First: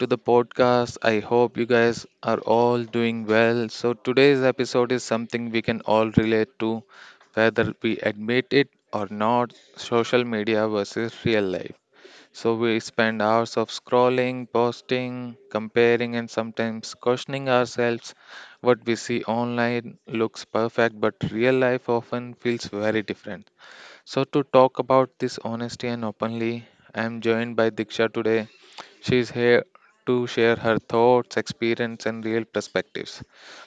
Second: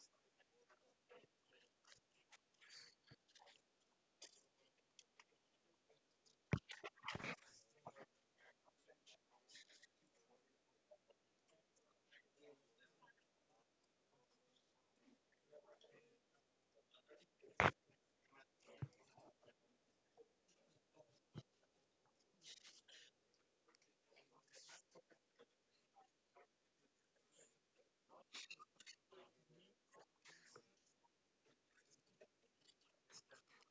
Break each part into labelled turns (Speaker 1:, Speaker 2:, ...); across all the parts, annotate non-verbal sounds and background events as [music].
Speaker 1: to the podcast. I hope you guys are all doing well. So today's episode is something we can all relate to, whether we admit it or not: social media versus real life. So we spend hours of scrolling, posting, comparing, and sometimes questioning ourselves. What we see online looks perfect, but real life often feels very different. So to talk about this honesty and openly, I am joined by Diksha today. She is here to share her thoughts, experience, and real perspectives.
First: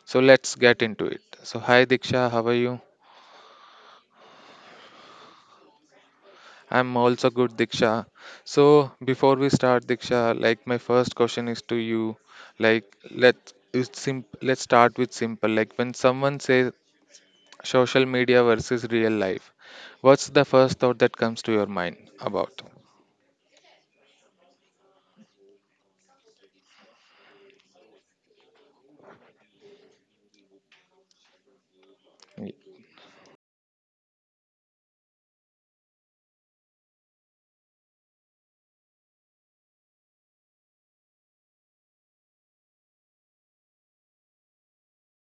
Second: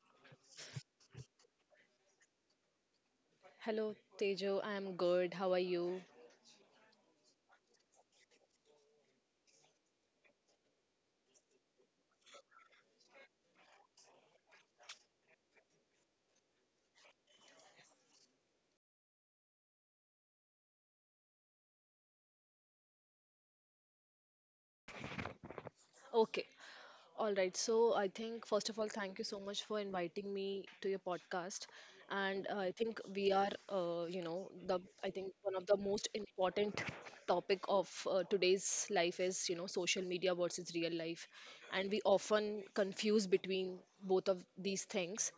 Speaker 1: So let's get into it. So hi Diksha, how are you?
Speaker 2: Hello Tejo, I am good. How are you?
Speaker 1: I'm also good, Diksha. So before we start, Diksha, like my first question is to you. Like, let's start with simple. Like, when someone says social media versus real life, what's the first thought that comes to your mind about?
Speaker 2: Okay. All right. So I think first of all, thank you so much for inviting me to your podcast. And
Speaker 1: Y-
Speaker 2: I think we are, you know, the I think one of the most important topic of today's life is, social media versus real life, and we often confuse between both of these things.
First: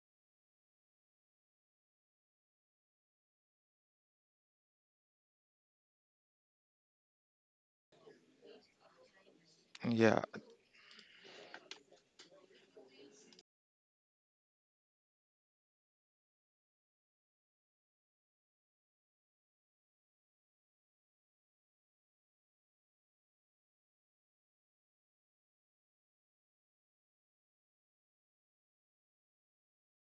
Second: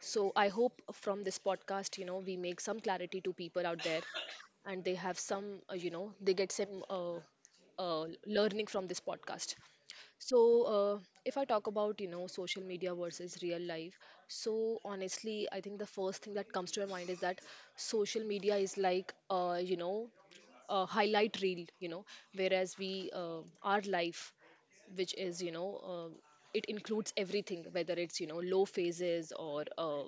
Speaker 2: So I hope from this podcast, we make some clarity to people out there and they have they get some learning from this podcast.
Speaker 1: Yeah.
Speaker 2: So uh, if I talk about, social media versus real life, so honestly, I think the first thing that comes to my mind is that social media is like, a highlight reel, whereas our life which is it includes everything, whether it's low phases or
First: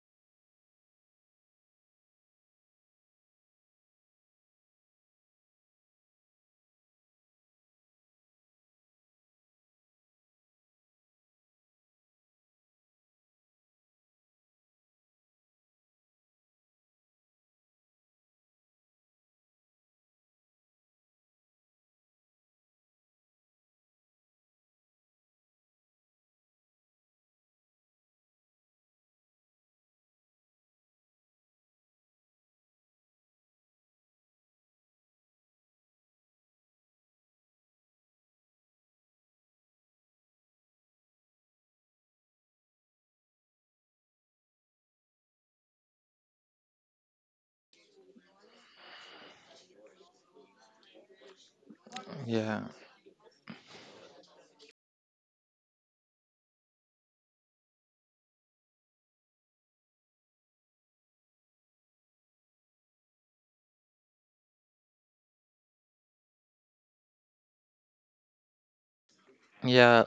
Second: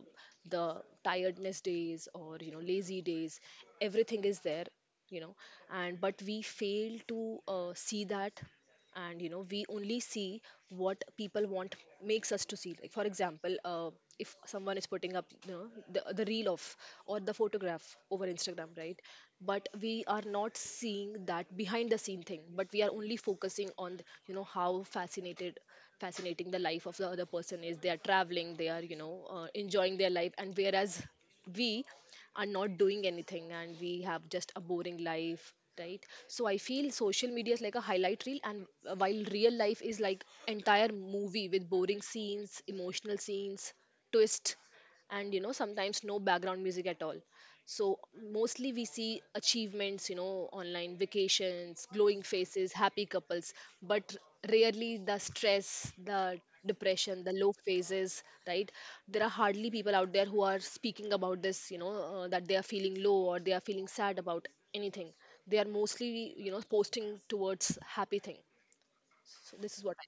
Speaker 2: the tiredness days or lazy days. Everything is there, you know and but we fail to see that, and we only see what people want makes us to see. Like for example, if someone is putting up, the reel of or the photograph over Instagram, right? But we are not seeing that behind the scene thing, but we are only focusing on, how fascinated fascinating the life of the other person is. They are traveling, they are enjoying their life, and whereas we are not doing anything and we have just a boring life, right? So I feel social media is like a highlight reel, and while real life is like entire movie with boring scenes, emotional scenes, twist, and sometimes no background music at all. So mostly we see achievements, online vacations, glowing
Speaker 1: Yeah,
Speaker 2: faces, happy couples, but rarely the stress, the depression, the low phases, right? There are hardly people out there who are speaking about this, that they are feeling low or they are feeling sad about anything. They are mostly, posting towards happy thing. So this is what I
Speaker 1: yeah,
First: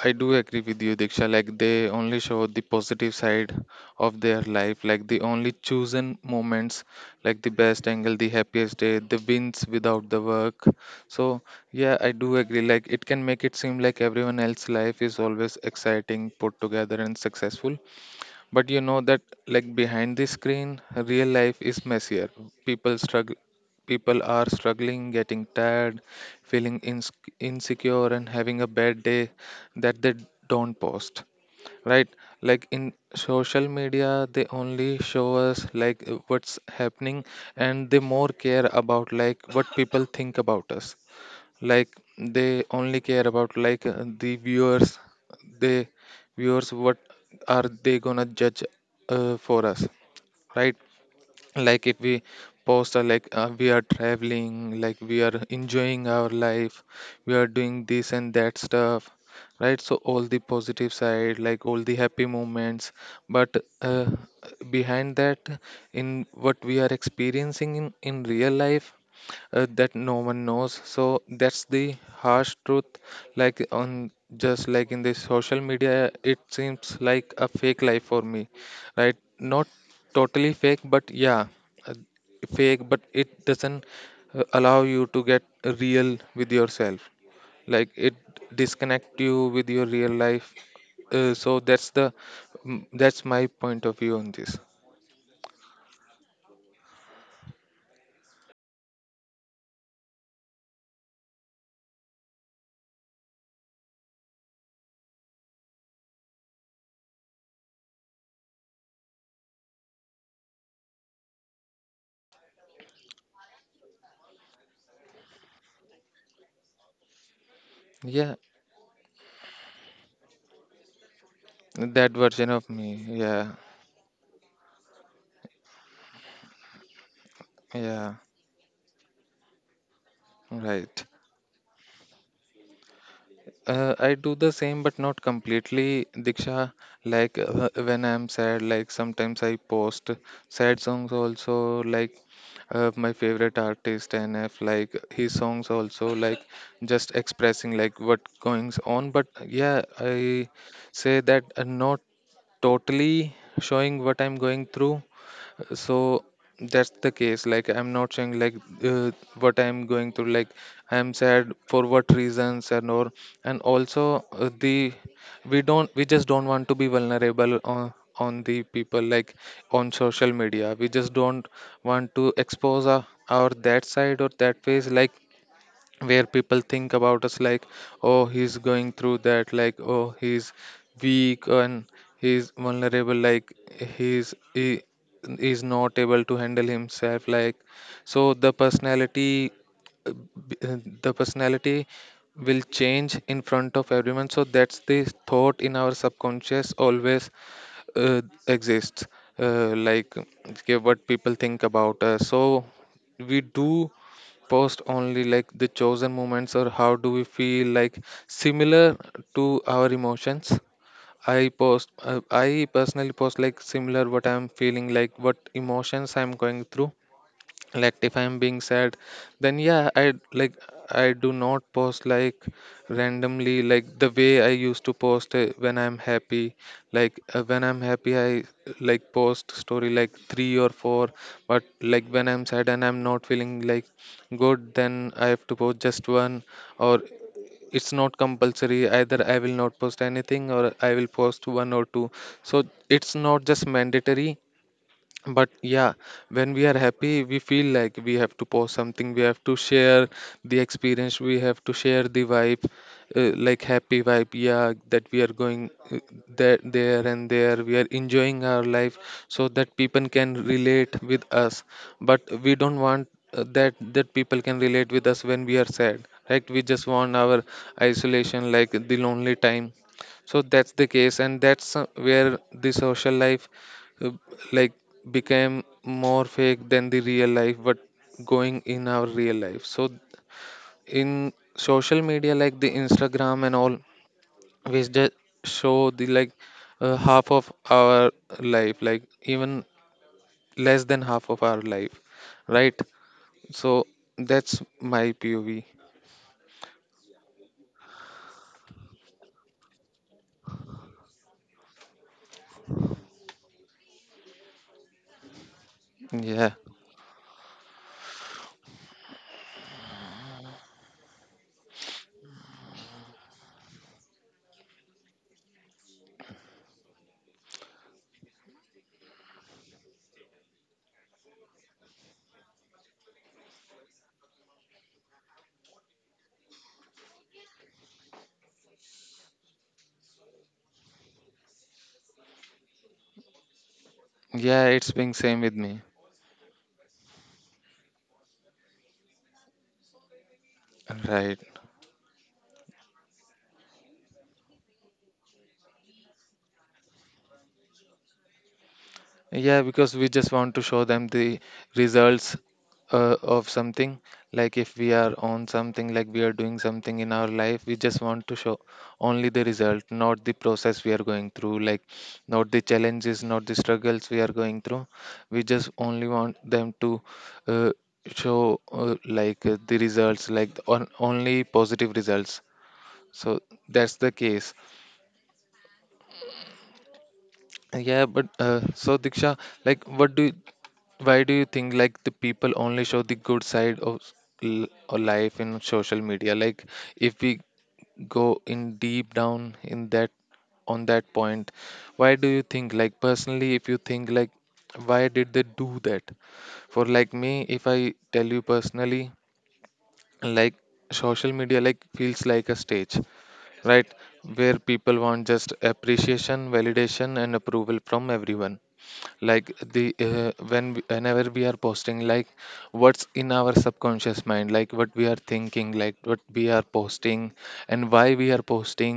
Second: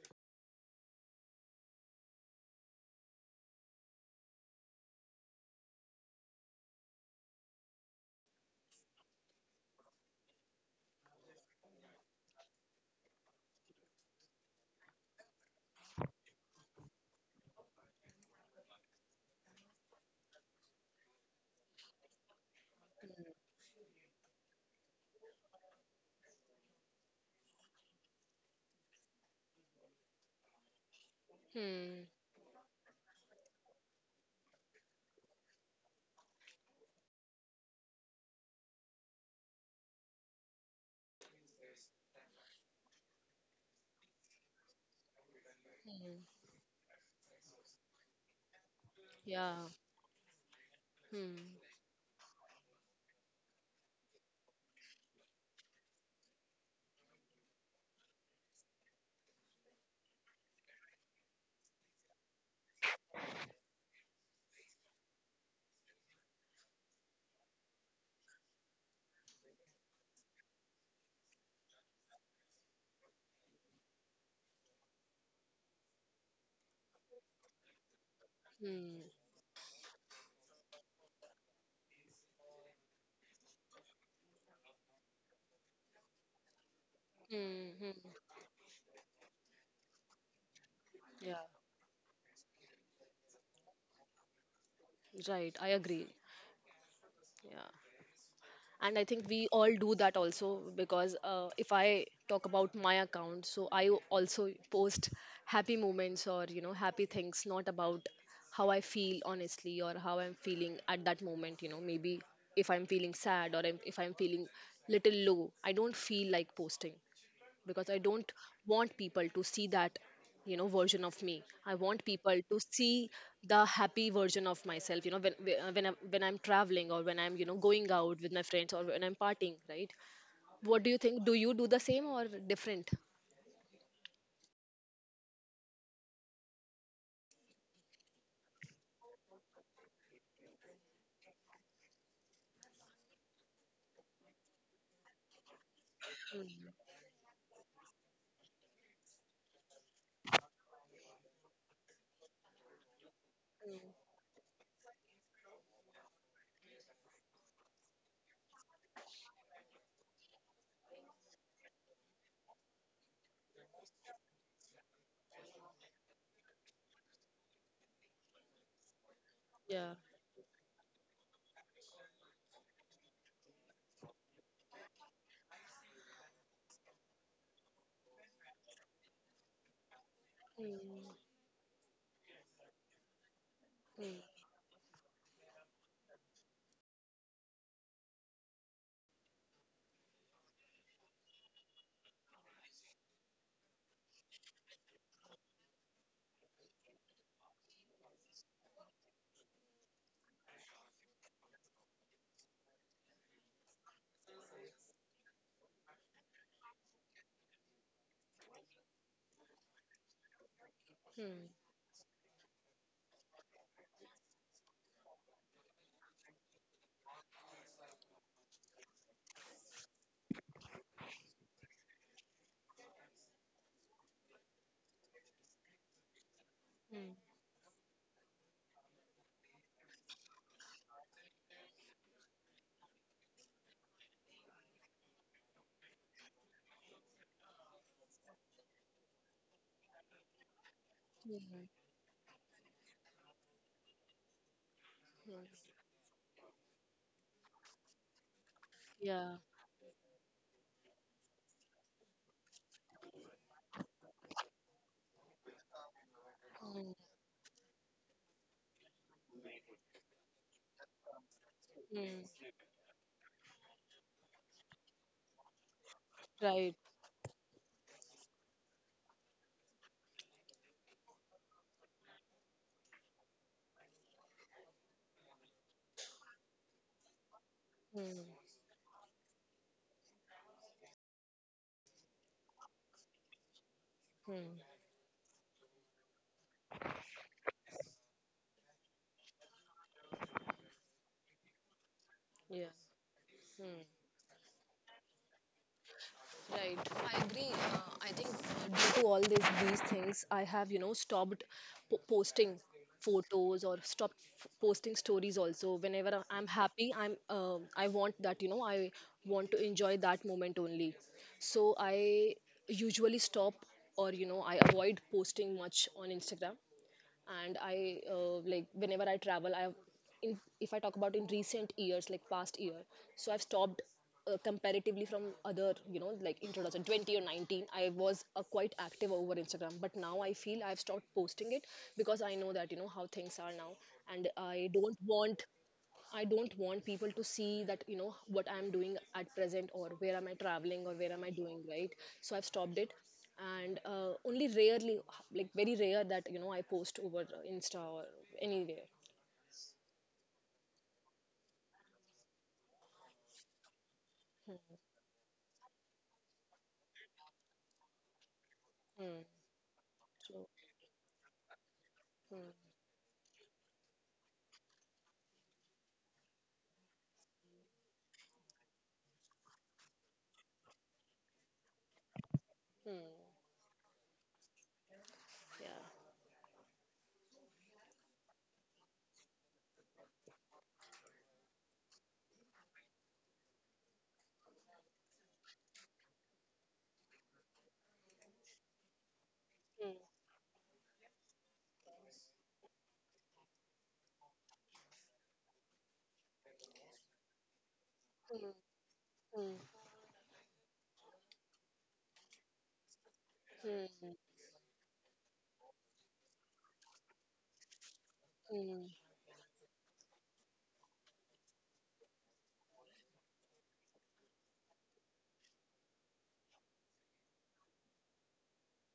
Speaker 1: I do agree with you, Diksha. Like they only show the positive side of their life, like the only chosen moments, like the best angle, the happiest day, the wins without the work. So yeah, I do agree. Like it can make it seem like everyone else's life is always exciting, put together, and successful. But you know that, like behind the screen, real life is messier. People struggle, people are struggling, getting tired, feeling insecure, and having a bad day that they don't post. Right?
Speaker 2: think.
Speaker 1: Like in social media, they only show us like what's happening, and they more care about like what people think about us, like they only care about like, the viewers, they
Speaker 2: Hmm. hmm.
Speaker 1: viewers what are they gonna judge
Speaker 2: Yeah.
Speaker 1: for us, right?
Speaker 2: Hmm.
Speaker 1: Like if we post, like, we are traveling, like we are enjoying our life, we are doing this and that stuff, right? So all the positive side, like all the happy moments, but uh, behind that, in what we are experiencing in real life, that no one knows. So that's the harsh truth, like on, just like in the social media it seems like a fake life for me.
Speaker 2: Hmm.
Speaker 1: Right, not totally fake, but yeah, uh, fake, but it doesn't allow you to get real with yourself.
Speaker 2: Hmm.
Speaker 1: Like
Speaker 2: hmm.
Speaker 1: it disconnect you with your real life. uh,
Speaker 2: Yeah.
Speaker 1: so that's the mm, that's my point of view on this.
Speaker 2: Right. I agree. Yeah. And I think we all do that also because, if I talk about my account, so I also post happy moments or happy things, not about how I feel honestly or how I'm feeling at that moment. You know, maybe if I'm feeling sad or if I'm feeling little low, I don't feel like posting because I don't
Speaker 1: Yeah,
Speaker 2: want people to see that, version of me. I want
Speaker 1: that
Speaker 2: people
Speaker 1: version
Speaker 2: to
Speaker 1: of me.
Speaker 2: see
Speaker 1: Yeah,
Speaker 2: the happy version of myself. You know, when when when I'm traveling or when I'm going
Speaker 1: yeah,
Speaker 2: out with my friends or when I'm partying, right? What do you
Speaker 1: right.
Speaker 2: think? Do you do the same or different?
Speaker 1: I do the same, but not completely, Diksha. Like when I'm sad, like sometimes I post sad songs also, like my favorite artist NF, like his songs also, like
Speaker 2: Mm,
Speaker 1: just expressing like what goings on. But yeah, I say that not totally showing what I'm going through. So that's the case, like I'm not saying like uh, what I'm going through, like I'm sad for what reasons and or, and also the we just don't want to be vulnerable on the people, like on
Speaker 2: yeah.
Speaker 1: social media we just don't want to expose our that side or that face, like where people think about us like, oh, he's going through that, like, oh, he's
Speaker 2: Mm,
Speaker 1: weak and he's vulnerable, like he's
Speaker 2: mm,
Speaker 1: he is not able to handle himself. Like, so the personality, uh, the personality will change in front of everyone. So that's the thought in our subconscious always uh, exists, like, okay, what people think about us. So we do post only like the chosen moments, or how do we feel like similar to our emotions. I
Speaker 2: mm,
Speaker 1: post, I personally post like similar what I'm feeling, like what emotions I'm going through. Like if I'm being sad, then yeah, I like, I do not post like randomly, like the way I used to post when I'm happy.
Speaker 2: mm,
Speaker 1: Like when I'm happy I like post story like 3 or 4, but like when I'm sad and I'm not feeling like good, then I have to post just one. Or it's not compulsory, either I will not post anything or I will post
Speaker 2: mm,
Speaker 1: one or two. So it's not just mandatory,
Speaker 2: mm,
Speaker 1: but yeah, when we are happy we feel like we have to post something, we
Speaker 2: yeah.
Speaker 1: have to share the experience, we have to share the vibe, like happy vibe, yeah, that we are going, there
Speaker 2: Mm,
Speaker 1: there and there, we are enjoying our life. So that people can relate with us. But
Speaker 2: mm,
Speaker 1: we don't want that that people can relate with us when we are sad. Right, we
Speaker 2: right.
Speaker 1: just want our isolation, like the lonely time. So that's the case, and that's where the social life, uh, like, became more fake than the real life. But
Speaker 2: Mm,
Speaker 1: going in our real life, so in social media, like the instagram and all,
Speaker 2: mm,
Speaker 1: we just show the like, half of our life, like even less than half of our life,
Speaker 2: yeah.
Speaker 1: right? So
Speaker 2: Mm.
Speaker 1: that's my pov.
Speaker 2: Right, I agree. I think due to all these things, I have stopped posting photos or stopped posting stories. Also, whenever I'm
Speaker 1: Yeah,
Speaker 2: happy, I want that I want to enjoy that moment only. So I usually stop or I avoid posting much on Instagram. And I like whenever I travel I have in, if I talk about in recent years, like past year, so I've stopped comparatively from other, like in 2020 or 19 I was quite active over Instagram, but now I feel I've stopped posting it because I know that how things are now, and
Speaker 1: yeah,
Speaker 2: I
Speaker 1: it's
Speaker 2: don't
Speaker 1: being same
Speaker 2: want.
Speaker 1: with me.
Speaker 2: I don't want people to see that, what I'm doing at present or where am I traveling or where am I
Speaker 1: Right.
Speaker 2: doing, right? So I've stopped it. And only rarely, like very rare, that, I post over Insta or anywhere.
Speaker 1: Yeah, because we just want to show them the results of something. Like if we are on something, like we are doing something in our life, we just want to show
Speaker 2: Mm.
Speaker 1: only the result, not the
Speaker 2: So,
Speaker 1: process we are going through, like
Speaker 2: mm,
Speaker 1: not the challenges, not the struggles we are going through. We just only want them to uh, show, like, the results, like on, only positive results.
Speaker 2: mm,
Speaker 1: So that's the case.
Speaker 2: yeah.
Speaker 1: Yeah, but so Diksha, like, what do why do you think like the people only show the good side of or life in social media? Like if we go in deep down in that, on that point, why do you think, like personally if you think like, why did they do that? For like me, if I tell you
Speaker 2: Mm,
Speaker 1: personally,
Speaker 2: mm, mm,
Speaker 1: like social media like feels like a stage, right?
Speaker 2: mm,
Speaker 1: Where people want just appreciation, validation and approval from everyone,
Speaker 2: mm,
Speaker 1: like whenever we are posting, like what's in our subconscious mind, like what we are thinking, like what we are posting, and why we are posting.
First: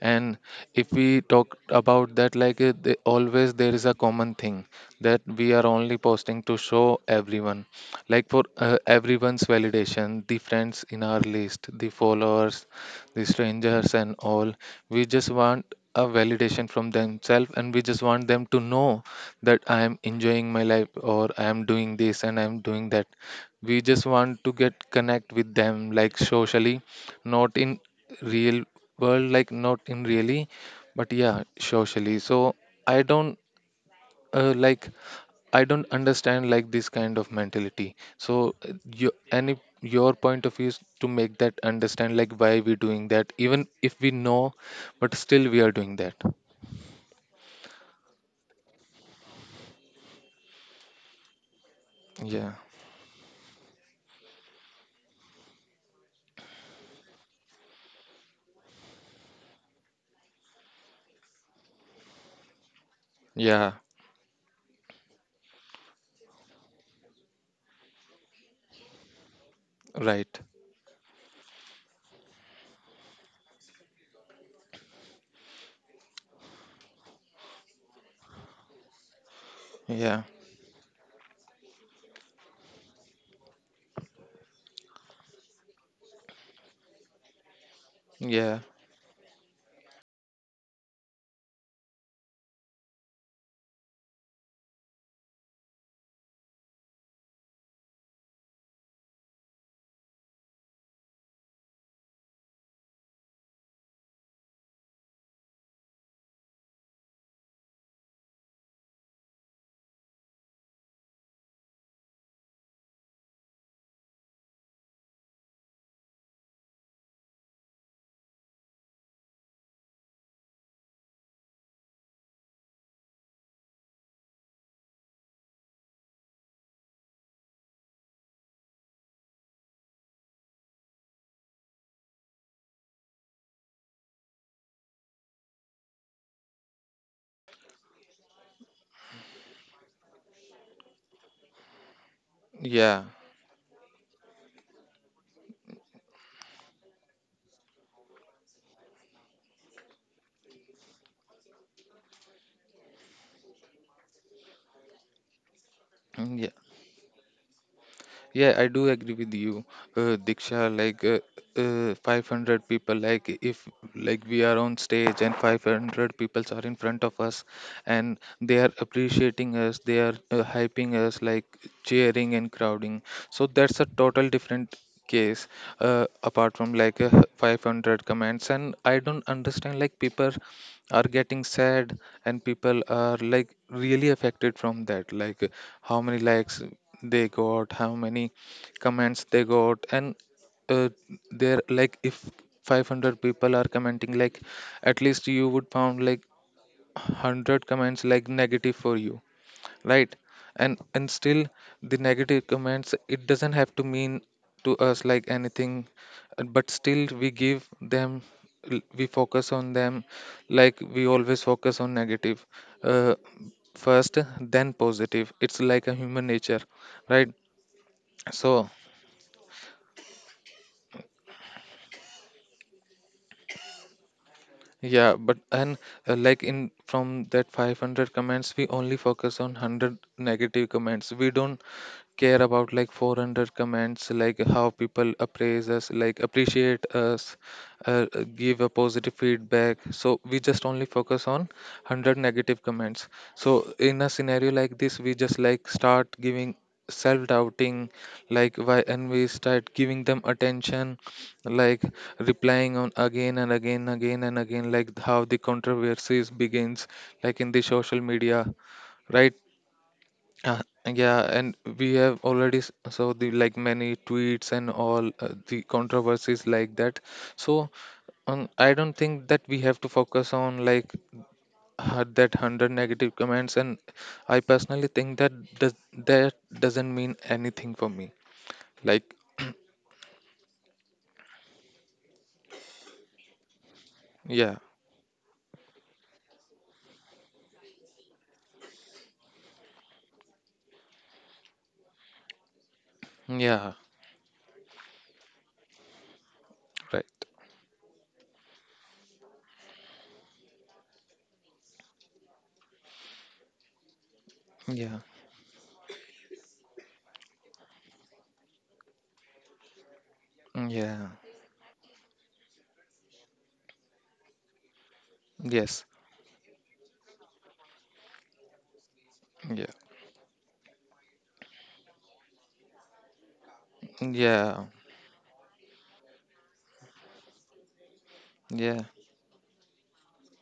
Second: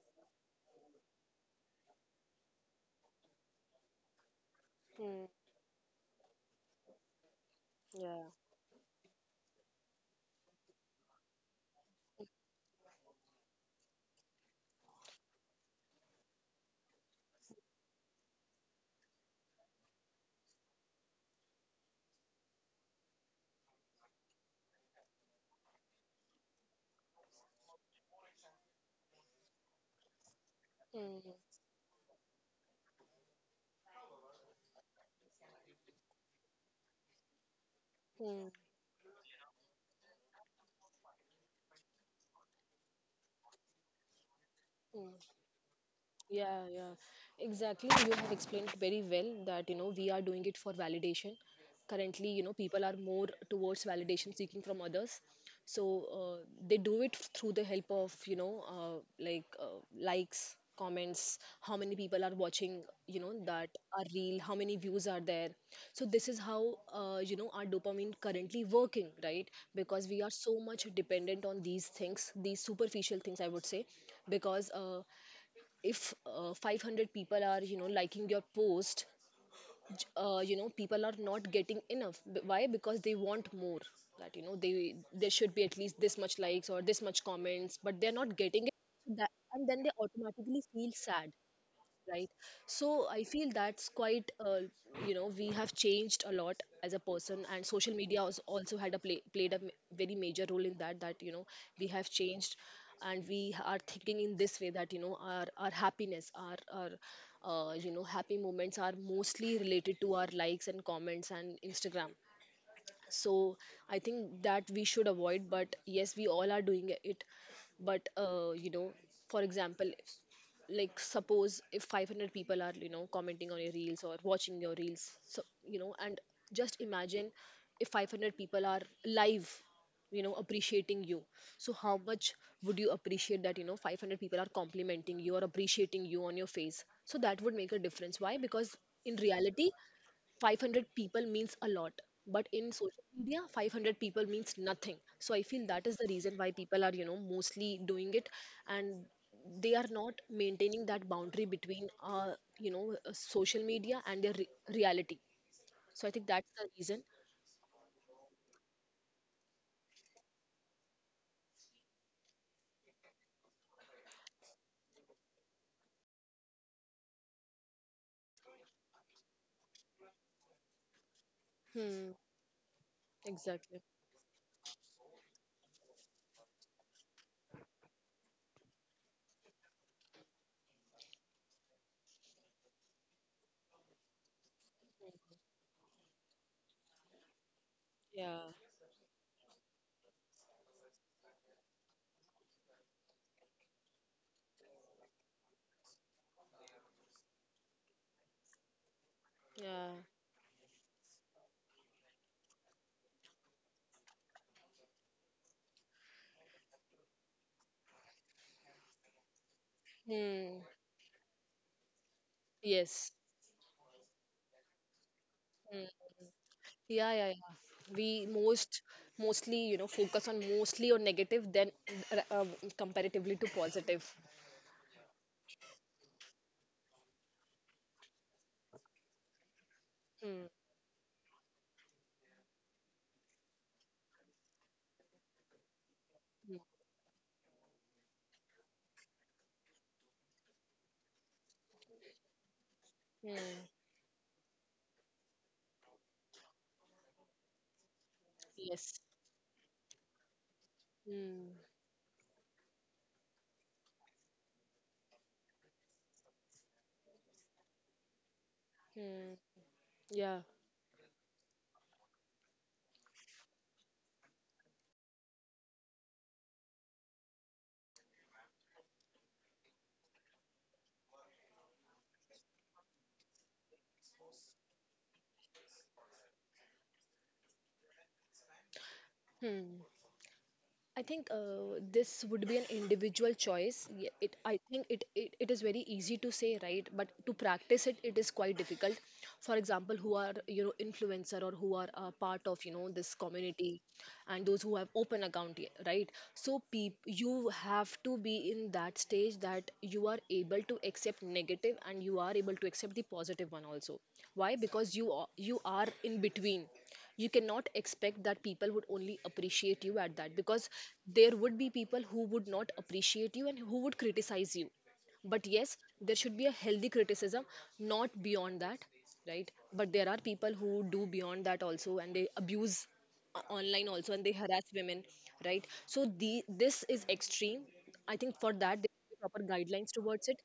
Speaker 1: And if we talk about that, like always there is a common thing that
Speaker 2: mm,
Speaker 1: we are only posting to show everyone, like
Speaker 2: yeah.
Speaker 1: for everyone's validation, the friends in our list, the followers, the strangers and all. We just want a validation from themselves, and we just want them to know that I am enjoying my life, or I am doing this and I am doing that. We just want to get connect with them like socially, not in real world, like not in really, but
Speaker 2: Mm,
Speaker 1: yeah, socially. So I don't like, I don't understand like this kind of mentality.
Speaker 2: mm,
Speaker 1: So you any your point of view is to make that understand, like why we doing that even if we know,
Speaker 2: mm,
Speaker 1: but still we are doing that.
Speaker 2: Yeah, exactly. You have explained very well that we are doing it for validation. Currently,
Speaker 1: Yeah,
Speaker 2: people are more towards validation seeking from others, so they do it through the help of like likes, comments, how many people are watching, that
Speaker 1: yeah,
Speaker 2: are real, how many views are there. So this is how our dopamine currently working, right? Because we are
Speaker 1: right,
Speaker 2: so much dependent on these things, these superficial things, I would say, because. If 500 people are liking your post,
Speaker 1: yeah,
Speaker 2: people are not getting enough why, because they want more that they there should be at least this much likes or this much comments, but they're not
Speaker 1: yeah.
Speaker 2: getting it. So that, and then they automatically feel sad, right? So I feel that's quite we have changed a lot as a person, and social media has also had played a very major role in that, that we have changed. And we are thinking in this way, that our happiness, our happy moments are mostly related to our likes and comments and Instagram. So I think that we should avoid, but yes, we all are doing it. But for example, like suppose if 500 people are commenting on your reels or watching your reels, so and just imagine if 500 people are live, appreciating you, so how much would you appreciate that, 500 people are complimenting you or appreciating you on your face? So that would make a difference, why? Because in reality 500 people means a lot, but in
Speaker 1: Yeah,
Speaker 2: social media 500 people means nothing. So I feel that is the reason why people are mostly doing it, and they are not maintaining that boundary between social media and their reality. So I think
Speaker 1: mm,
Speaker 2: that's
Speaker 1: yeah,
Speaker 2: the reason.
Speaker 1: yeah. I do agree with you, Diksha. Like, 500 people. Like, if like we are on stage and 500 people are in front of us, and they are appreciating us, they are hyping us, like
Speaker 2: hmm
Speaker 1: cheering and crowding. So
Speaker 2: exactly.
Speaker 1: that's a total different case, apart from like, 500 comments. And I don't understand like people are getting sad and people are like really affected from that, like how many likes they got, how many
Speaker 2: yeah
Speaker 1: comments they got. And uh, they're like, if 500 people are commenting, like at least you would found like 100 comments like negative for you,
Speaker 2: yeah
Speaker 1: right? And still the negative comments, it doesn't have to mean to us like anything, but still we give them we focus on them.
Speaker 2: hmm
Speaker 1: Like we always focus on negative
Speaker 2: yes
Speaker 1: uh, first then positive, it's like a
Speaker 2: hmm.
Speaker 1: human nature,
Speaker 2: Yeah,
Speaker 1: right?
Speaker 2: we
Speaker 1: So
Speaker 2: mostly focus on mostly on negative then uh, uh, comparatively to positive.
Speaker 1: yeah, but and like in from that 500 comments we only focus on 100
Speaker 2: Hmm.
Speaker 1: negative comments, we don't care about like 400 comments, like how people appraise us, like
Speaker 2: Mm,
Speaker 1: appreciate us, give a positive feedback. So we just only focus on 100 negative comments. So
Speaker 2: mm,
Speaker 1: in a scenario like this, we just like start giving, self doubting, like why,
Speaker 2: yes.
Speaker 1: and we start giving them attention,
Speaker 2: Mm,
Speaker 1: like replying on again and again, again and again, like how the controversies begins like in the social media, right?
Speaker 2: mm, yeah.
Speaker 1: Uh, yeah, and we have already saw the like many tweets and all, the controversies like that. So I don't think that we have to focus on like had that hundred negative comments. And I personally think that does that doesn't mean anything for me. Like
Speaker 2: Hmm. I think this would be an individual choice. It,
Speaker 1: yeah,
Speaker 2: I think it is very easy to say, right? But to practice it, it is quite difficult. For example, who are influencer or who are part of this
Speaker 1: yeah,
Speaker 2: community, and those who have open account, right? So
Speaker 1: right,
Speaker 2: you have to be in that stage that you are able to accept negative and you are able to accept the positive one also. Why? Because
Speaker 1: yeah,
Speaker 2: you are in between. You cannot expect that people would only appreciate you at that, because
Speaker 1: yeah,
Speaker 2: there would be people who would not appreciate you and who would criticize you. But yes,
Speaker 1: yes,
Speaker 2: there should be a healthy criticism, not beyond that, right?
Speaker 1: yeah,
Speaker 2: But there are people who do beyond that also, and they abuse online also, and they
Speaker 1: yeah,
Speaker 2: harass women, right? So the this is extreme. I think for that
Speaker 1: yeah,
Speaker 2: there should be proper guidelines towards it.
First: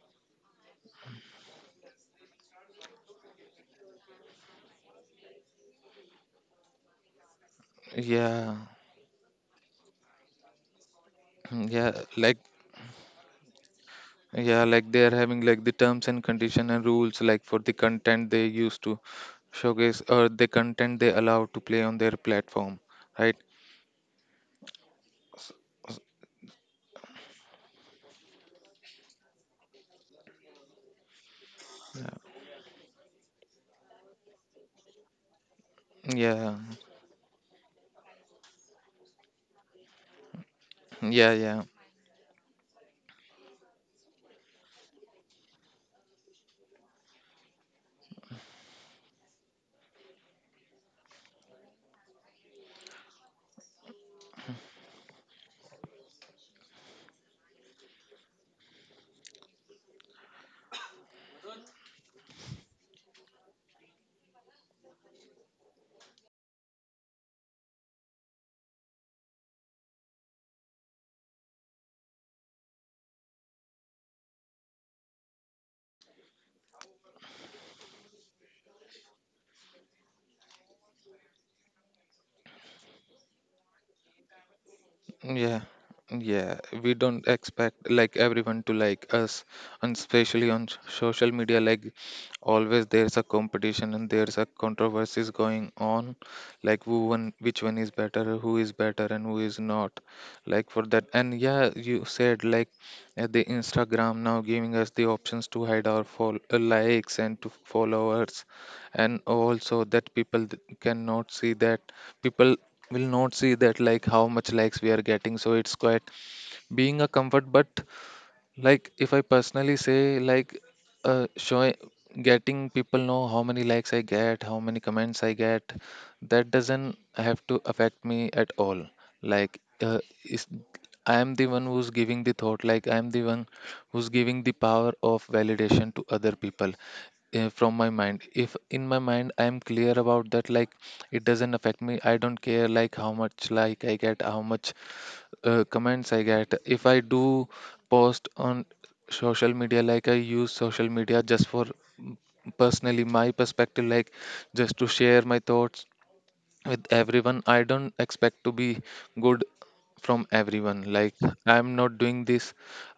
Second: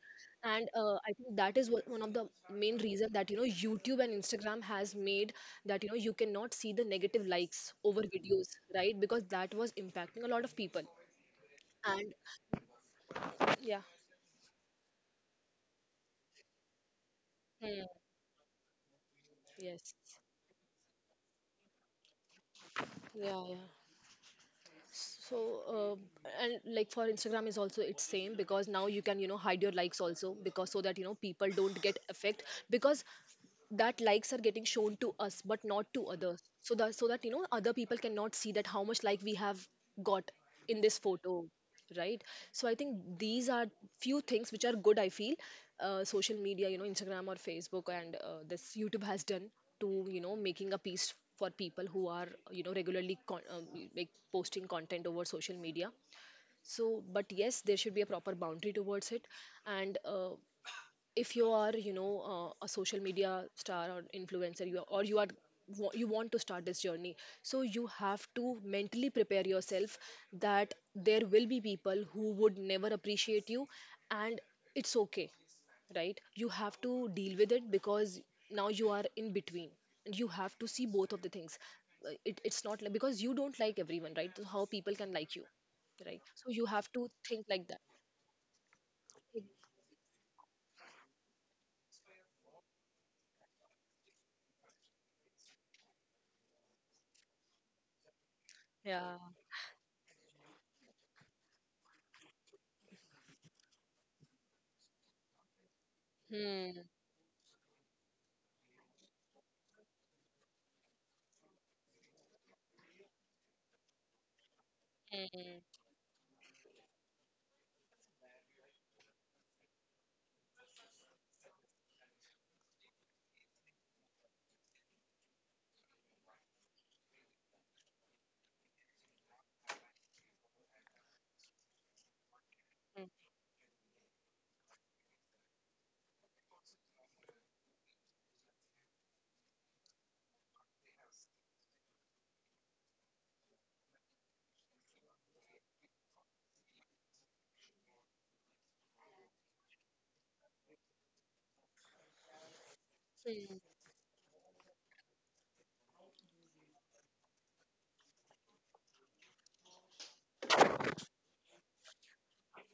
Speaker 2: And I think that is what, one of the main reason that YouTube and Instagram has made that you cannot see the negative likes over videos,
Speaker 1: yeah,
Speaker 2: right? Because that was impacting a lot of people.
Speaker 1: yeah.
Speaker 2: And
Speaker 1: Like
Speaker 2: yeah.
Speaker 1: yeah, like they are having like the terms and condition and rules like for the
Speaker 2: Hmm.
Speaker 1: content they used to
Speaker 2: Yes.
Speaker 1: showcase or the content they allow to play on their platform, right?
Speaker 2: Yeah, yeah. So, and like for Instagram is also it's same, because now you can hide your likes also, because so that people don't get affect, because that likes are getting shown to us but not to others,
Speaker 1: Yeah,
Speaker 2: so that, so that other people cannot see that how much like we have got in this
Speaker 1: yeah,
Speaker 2: photo,
Speaker 1: yeah.
Speaker 2: right? So I think these are few things which are good, I feel, social media, Instagram or Facebook, and this YouTube has done to making a piece for people who are regularly like posting content over social media. So but yes, there should be a proper boundary towards it. And if you are a social media star or influencer you are, or you are you want to start this journey, so you have to mentally prepare yourself that there will be people who would never appreciate you, and it's okay, right? You have to deal with it, because now you are in between, and you have to see both of the things. It, it's not like, because you don't like everyone, right? So how people can like you,
Speaker 1: Yeah,
Speaker 2: right? So
Speaker 1: yeah.
Speaker 2: you have
Speaker 1: We
Speaker 2: to
Speaker 1: don't
Speaker 2: think like that.
Speaker 1: expect like everyone to like us, and especially on social media, like always there's a competition and there's a controversies going on, like which one is better, who is better,
Speaker 2: yeah
Speaker 1: and who is not. Like for that, and yeah, you said like the Instagram now giving us the options to hide our fol
Speaker 2: hmm.
Speaker 1: likes and to followers, and also that cannot see that people will not see that like how much likes we are getting, so
Speaker 2: Hmm.
Speaker 1: it's quite being a comfort. But like if I personally say like showing getting people know how many likes I get, how many comments I get, that doesn't have to affect me at all. Like is I am the one who's giving the thought, like I am
Speaker 2: Hmm.
Speaker 1: the one who's giving the power of validation to other people. From my mind, if in my mind I am clear about that, like it doesn't affect me, I don't care like how much like I get, how much comments I get, if I do post on social media. Like I use social media just for mm, personally my
Speaker 2: Hmm.
Speaker 1: perspective, like just to share my thoughts with everyone. I don't expect to be good from everyone. Like, I'm not doing this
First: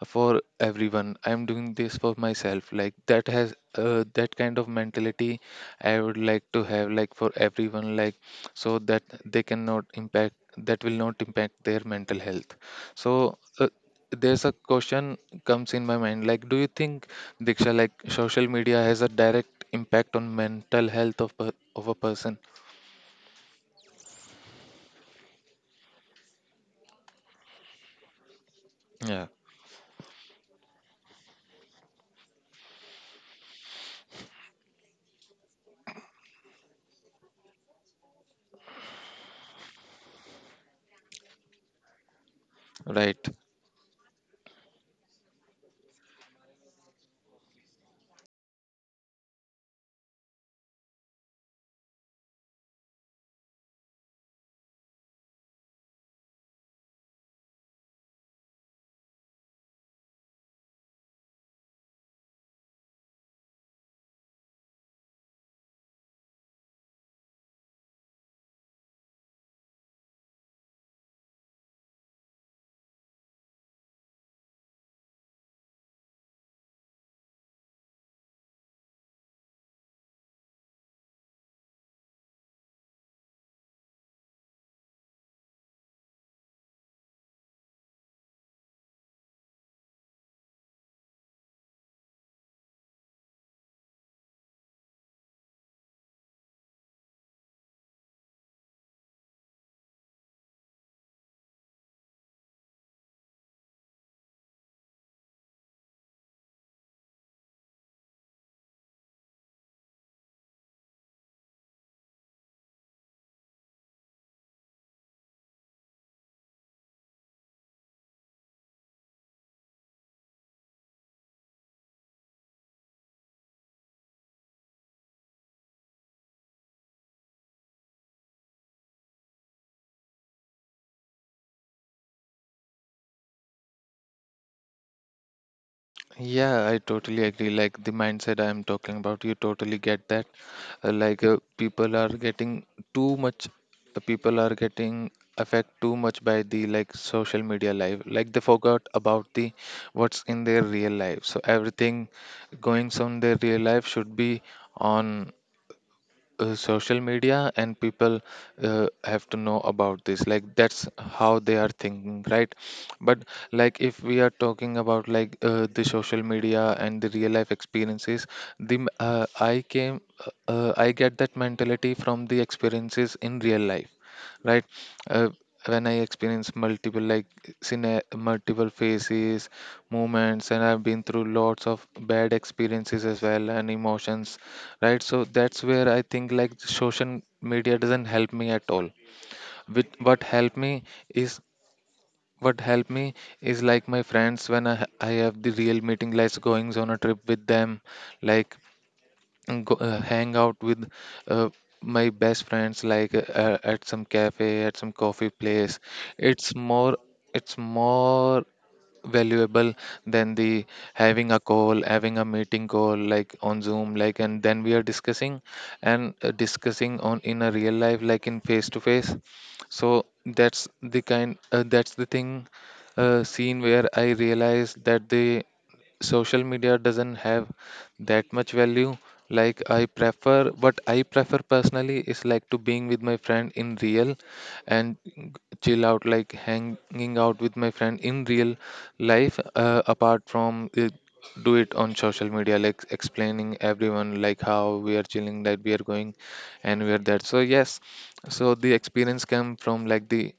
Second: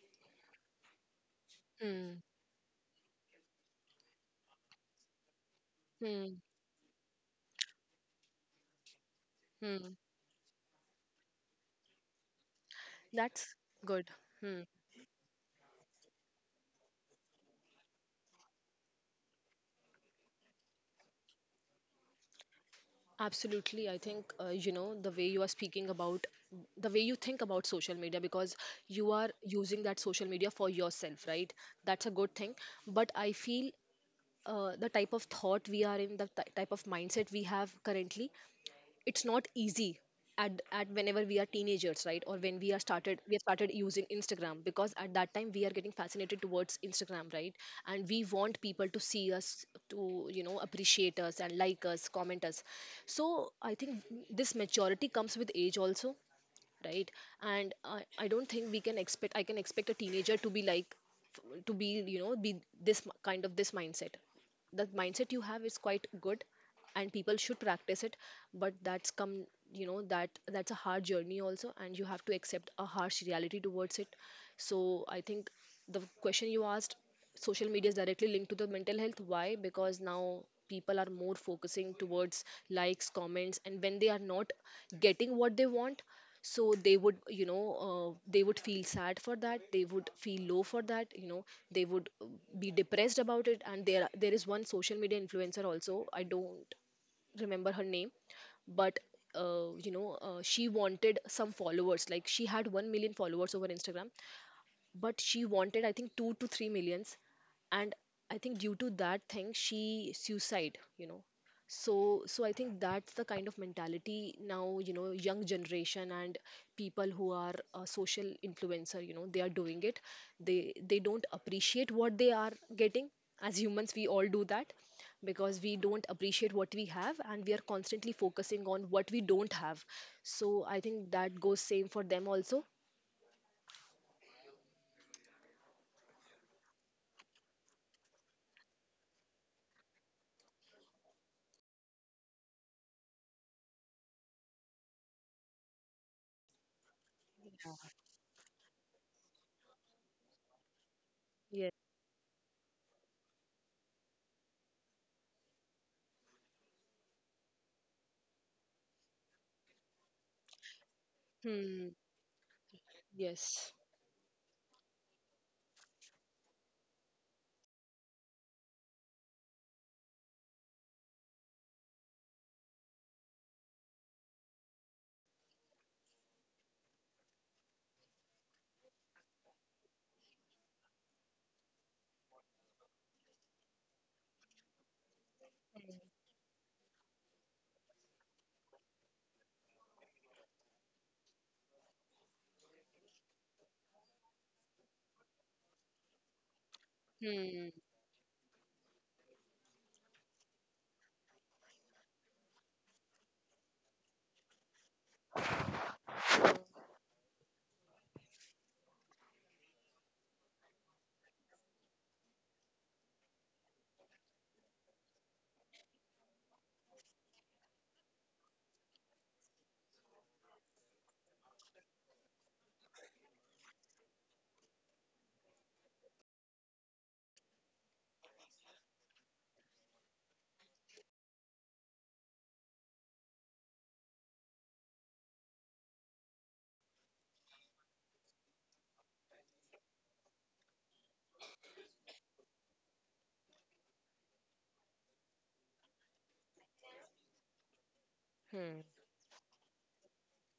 Speaker 1: for everyone. I'm doing this for
Speaker 2: Hmm.
Speaker 1: myself. Like, that kind of mentality I would
Speaker 2: Hmm.
Speaker 1: like to have, like, for everyone, like, so that they cannot
Speaker 2: Hmm.
Speaker 1: impact, that will not impact their mental health. So,
Speaker 2: That's good.
Speaker 1: there's a
Speaker 2: Hmm.
Speaker 1: question comes in my mind, like, do you think, diksha, like social media has a direct impact on mental health of of a person?
Speaker 2: Absolutely. I think, you know, the way you are speaking about, the way you think about social media, because you
Speaker 1: Yeah.
Speaker 2: are using that social media for yourself, right? That's a good thing. But I feel the type of thought we are in, the ty type of mindset we have currently, it's not easy at whenever we are teenagers, right? Or when we are
Speaker 1: Right.
Speaker 2: started we have started using Instagram, because at that time we are getting fascinated towards Instagram, right? And we want people to see us, to you know, appreciate us and like us, comment us. So I think this maturity comes with age also, right? And I don't think we can expect I can expect a teenager to be like to be, you know, be kind of this mindset. The mindset you have is quite good and people should practice it. But that's come, you know, that that's a hard journey also, and you have to accept a harsh reality towards it. So I think the question you asked, social media is directly linked to the mental health. Why? Because now people are more focusing towards likes, comments, and when they are not getting what they want, so they would, you know, they would feel sad for that, they would feel low for that, you know, they would be depressed about it. And there is one social media influencer also, I don't remember her name, but you know, she wanted some followers, like she had 1 million followers over Instagram, but she wanted, I think, 2 to 3 millions. And I think due to that thing she suicide, you know. So I think that's the kind of mentality now, you know, young generation and people who are a social influencer, you know, they are doing it. They don't appreciate what they are getting. As humans we all do that, because we don't appreciate what we have, and we are constantly focusing on what we don't have. So I think that goes same for them also.
Speaker 1: Yeah, I totally agree. Like the mindset I am talking about, you totally get that. Uh, like uh, people are getting too much, people are getting affect too much by the like social media life. Like they forgot about the what's in their real life. So
Speaker 2: Yeah.
Speaker 1: everything going on their real life should be on social media, and people have to know about this, like that's how they are
Speaker 2: Hmm.
Speaker 1: thinking, right? But
Speaker 2: Yes.
Speaker 1: like if we are talking about like the social media and the real life experiences, the m- I came I get that mentality from the experiences in real life, right? uh, when I experience scena- multiple phases, moments, and I've been through lots of bad experiences as well, and emotions, right? So that's where I think like social media doesn't help me at all. With is what help me is like my friends, when I have the real meeting, like goings on a trip with
Speaker 2: Hmm.
Speaker 1: them, like, and hang out with uh, my best friends, like at some cafe, at some coffee place. It's more it's more valuable than the having a meeting call, like on zoom, like, and then we are discussing on in a real life, like in face to face. So that's the kind that's the thing scene where I realized that the social media doesn't have that much value. Like I prefer what I prefer personally is like to being with my friend in real, and chill out, like hanging out with my friend in real life, apart from do it on social media, like explaining everyone like how we are chilling, that we are going and we are that. So yes, so
Speaker 2: Hmm.
Speaker 1: the experience came from like the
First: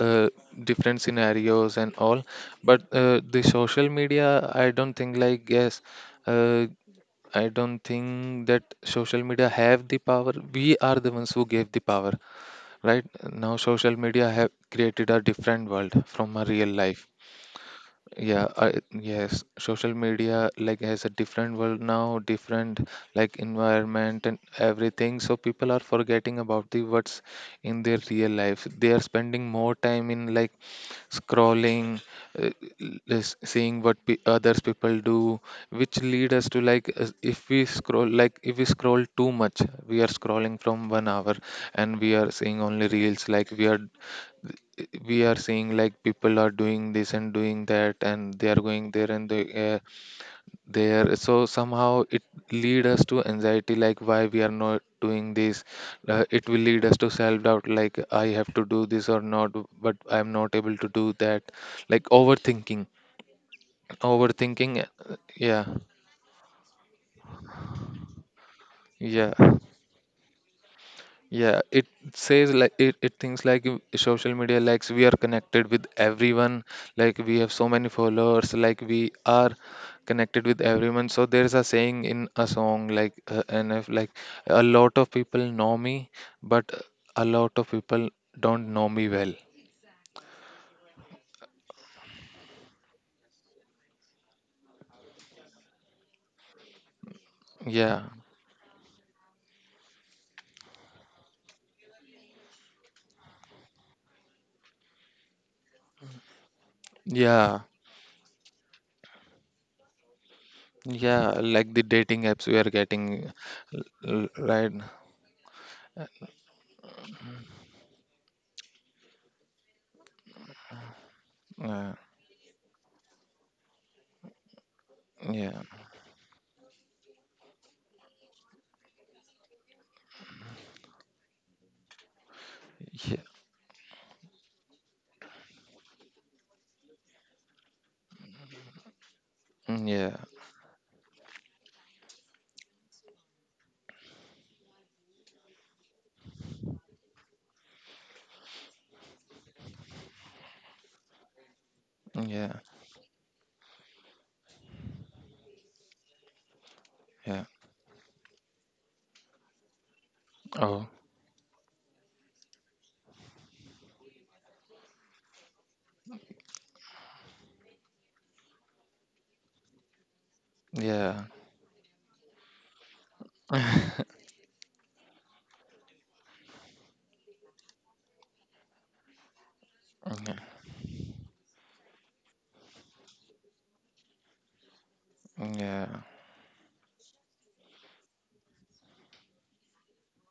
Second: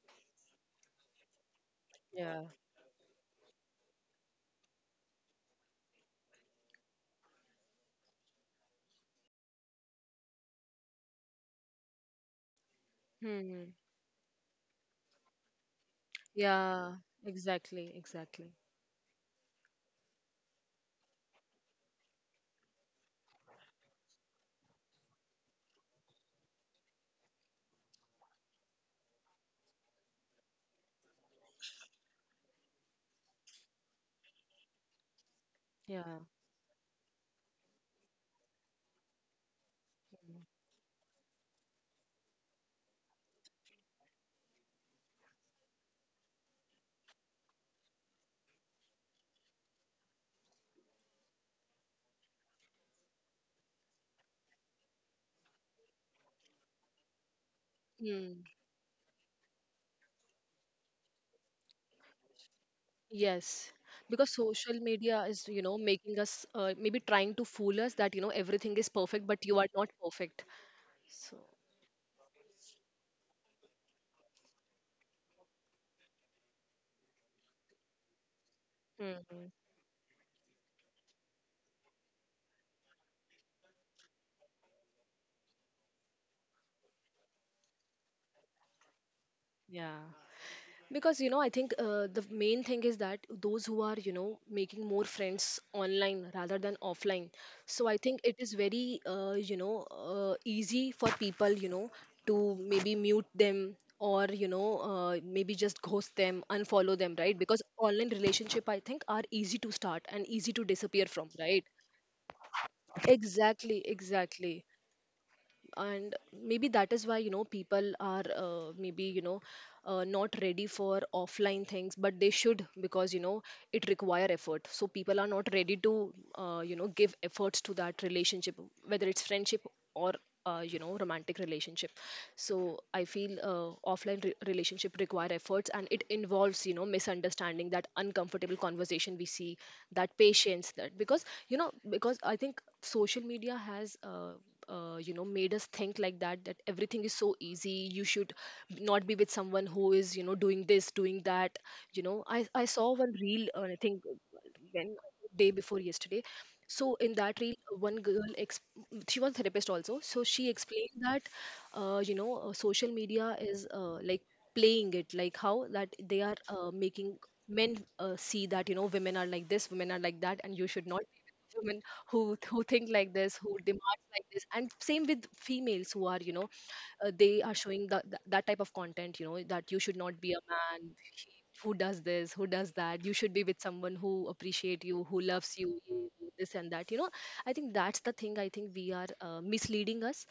Speaker 1: uh, different scenarios and all.
Speaker 2: Yeah.
Speaker 1: But the social media, I don't think like, yes, uh, I don't think that social media have the power. We are the ones who gave the power, right? Now
Speaker 2: Hmm.
Speaker 1: social media have created a different world from a real
Speaker 2: Yeah.
Speaker 1: life.
Speaker 2: Exactly.
Speaker 1: Yeah,
Speaker 2: Exactly.
Speaker 1: yes, social media like has a different world now, different like environment and everything. So people are forgetting about the what's in their real life. They are spending more time in like scrolling, uh, seeing what pe others people do, which
Speaker 2: Yeah.
Speaker 1: lead us to like if we scroll too much, we are scrolling from 1 hour, and we are seeing only reels. Like we are seeing like people are doing this and doing that, and they are going there, and there. So somehow it lead us to anxiety, like why we are not doing this. It will lead us to self doubt, like I
Speaker 2: Mm,
Speaker 1: have to do this or not, but I am not able to do that, like overthinking.
Speaker 2: yes, because social media is, you
Speaker 1: Yeah,
Speaker 2: know, making us maybe trying to fool us that, you know, everything is perfect,
Speaker 1: yeah.
Speaker 2: but you are not perfect. So,
Speaker 1: Yeah, it says like it thinks like in social media likes we are connected with everyone, like we have so many followers, like we
Speaker 2: mm-hmm.
Speaker 1: are connected with everyone. So there's a saying in a song like and if like a lot of people know me, but a lot of people don't know me well.
Speaker 2: Yeah. Because you know, I think, the main thing is that those who are, you know, making more friends online rather than offline, so I
Speaker 1: Yeah,
Speaker 2: think it is very, you know, easy for people, you know, to maybe mute them, or you know, maybe just ghost them, unfollow them, right?
Speaker 1: yeah,
Speaker 2: Because online relationship, I think, are easy to start and easy to disappear
Speaker 1: yeah,
Speaker 2: from,
Speaker 1: like
Speaker 2: right?
Speaker 1: the dating apps we are getting,
Speaker 2: Exactly,
Speaker 1: l-
Speaker 2: exactly.
Speaker 1: right?
Speaker 2: And maybe that is why, you know, people are, maybe you know, not ready for offline
Speaker 1: Uh,
Speaker 2: things, but they should, because you know it require effort, so people are not
Speaker 1: yeah,
Speaker 2: ready to, you know, give efforts to that relationship, whether it's friendship or you know, romantic relationship. So I
Speaker 1: yeah,
Speaker 2: feel, offline relationship require efforts, and it involves, you know, misunderstanding, that uncomfortable conversation we see,
Speaker 1: yeah,
Speaker 2: that patience, that, because you know, because I think social media has, you know, made us think like that, that everything is so easy, you should not be with someone who is, you know, doing this, doing that. You know, i
Speaker 1: yeah,
Speaker 2: i saw one reel, I think when, day before yesterday. So in that
Speaker 1: yeah.
Speaker 2: reel, one girl ex- she was therapist also, so she
Speaker 1: Oh,
Speaker 2: explained that, you know, social media is, like playing it, like how that they are, making men, see that you know, women are like this, women are like that, and you should not
Speaker 1: yeah.
Speaker 2: women who think like this, who demand like this. And same with females, who are you know, they are showing that, that type of content, you know, that you should not be
Speaker 1: Yeah.
Speaker 2: a man who does this, who does that, you should be with someone who appreciate you, who loves you,
Speaker 1: Yeah,
Speaker 2: you this and that, you know. I think that's the thing, I think we are, misleading us,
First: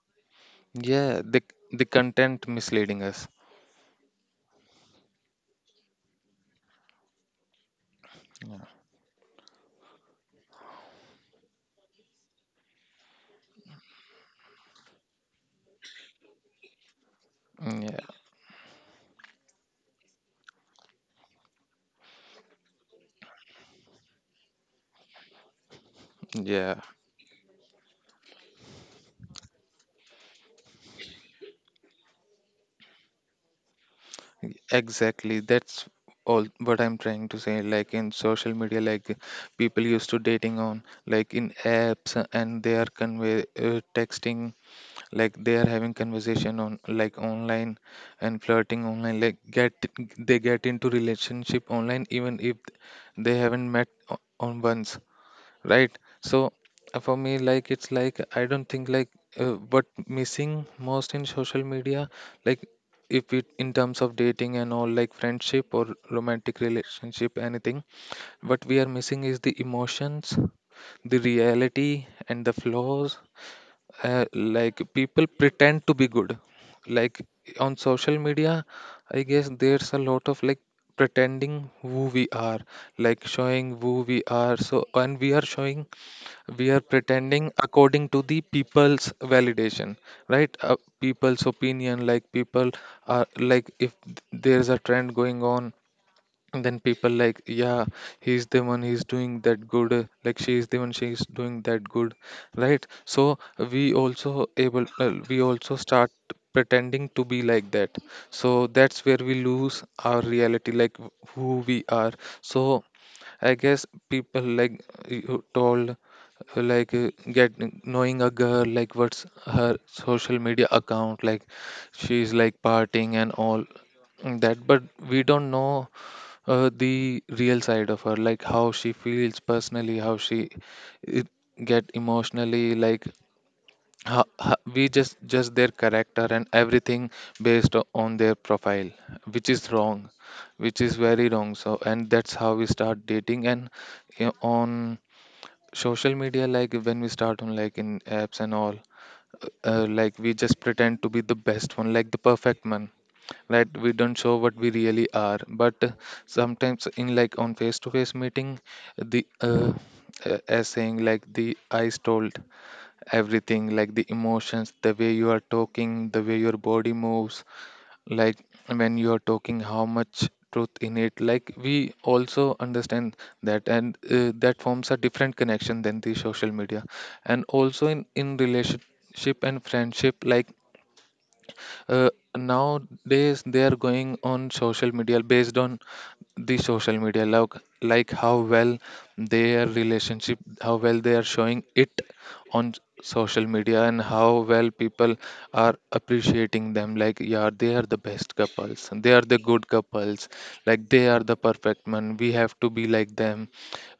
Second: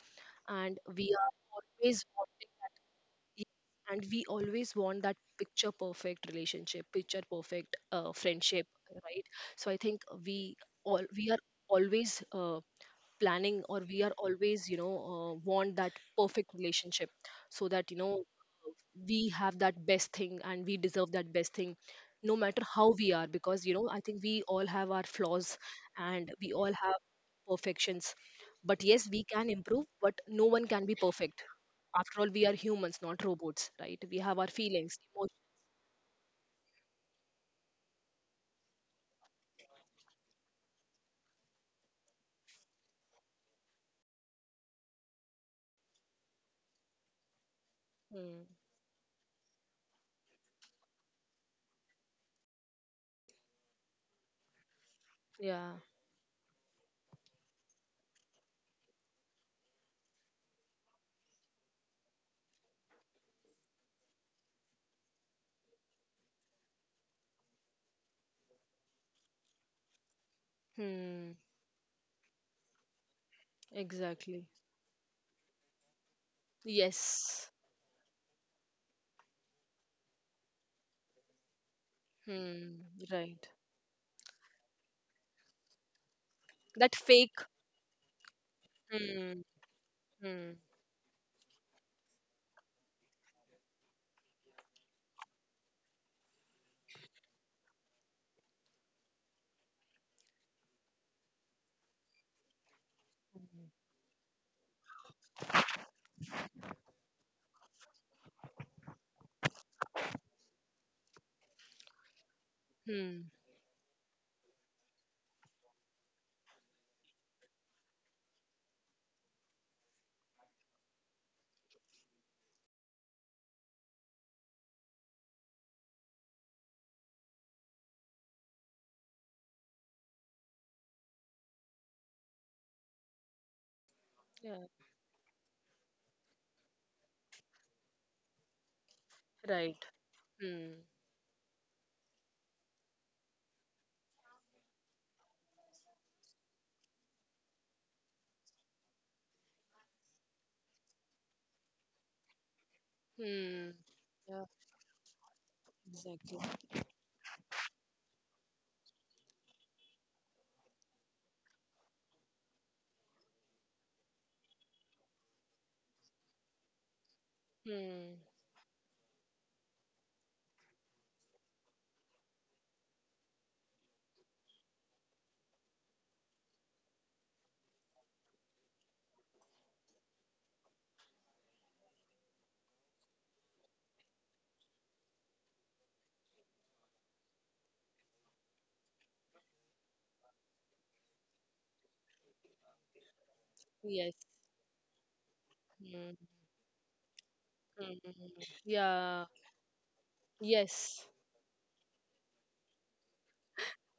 Speaker 2: and we
Speaker 1: yeah,
Speaker 2: are
Speaker 1: the
Speaker 2: always
Speaker 1: content
Speaker 2: wanting.
Speaker 1: misleading us.
Speaker 2: Yes, and we always want that picture perfect relationship, picture perfect friendship, right? So I think we are always, planning, or we are always, you know, want that perfect relationship, so that you
Speaker 1: Yeah,
Speaker 2: know, we have that best thing, and we deserve that best thing, no matter how we are. Because you know, I think we all have our flaws, and we all
Speaker 1: yeah,
Speaker 2: have perfections. But yes, we can improve, but no one can be perfect. After all, we are humans, not robots, right? We have our feelings, emotions.
Speaker 1: exactly. That's all what I'm trying to say. Like in social media, like people used to dating on like in apps, and they are convey texting, like they are having conversation on like online, and
Speaker 2: Hmm.
Speaker 1: flirting online. Like get they get into relationship online even if they haven't on once.
Speaker 2: Yeah.
Speaker 1: Right? So for me like it's like I don't think like what missing most in social media, like, if it in terms of dating and all, like friendship or romantic relationship, anything what we are missing is the emotions, the
Speaker 2: Hmm.
Speaker 1: reality, and the flaws.
Speaker 2: Exactly.
Speaker 1: Like people pretend to be good, like
Speaker 2: Yes.
Speaker 1: on social media. I guess there's a lot of like pretending who we are,
Speaker 2: Hmm.
Speaker 1: like
Speaker 2: Right.
Speaker 1: showing who we are. So, and we are showing, we are
Speaker 2: That fake.
Speaker 1: pretending according to the people's
Speaker 2: Hmm.
Speaker 1: validation,
Speaker 2: Hmm.
Speaker 1: right? People's opinion, like people are like, if there's a trend going on, and then people like, yeah, he's the one, he's doing that good. Like she is the one, she's doing that good, right? So
Speaker 2: Hmm.
Speaker 1: we also start pretending to be like that. So that's where we lose our reality, like who we are. So
Speaker 2: Hmm.
Speaker 1: I guess people, like you told like get knowing a girl, like what's her social media account, like she's like partying and all that, but we don't know the real side of her, like how she feels personally, how she it get emotionally, like
Speaker 2: Yeah.
Speaker 1: we just their character and everything based on their profile, which is
Speaker 2: Right.
Speaker 1: wrong, which
Speaker 2: Hmm.
Speaker 1: is very wrong. So, and that's how we start dating, and on social media, like when we start on like in apps and all, like we just pretend to be the best one, like the perfect one, that
Speaker 2: Hmm.
Speaker 1: we don't show
Speaker 2: Yeah.
Speaker 1: what we really are. But
Speaker 2: Exactly.
Speaker 1: sometimes in like on face to face meeting, the as saying like the eyes told everything, like the emotions, the way you are talking, the way your body moves,
Speaker 2: Hmm.
Speaker 1: like when you are talking how much truth in it, like we also understand that. And that forms a different connection than the social media. And also in relationship and friendship, like uh, nowadays they are going on social media, based on the social media, like how well their relationship, how well they are showing it on social media, and
Speaker 2: Yes.
Speaker 1: how well people are
Speaker 2: Hmm.
Speaker 1: appreciating them, like, yeah, they are
Speaker 2: Hmm.
Speaker 1: the
Speaker 2: Hmm. Hmm.
Speaker 1: best couples, they are
Speaker 2: Yeah.
Speaker 1: the good couples, like they
Speaker 2: Yes.
Speaker 1: are the perfect man, we have to be like them,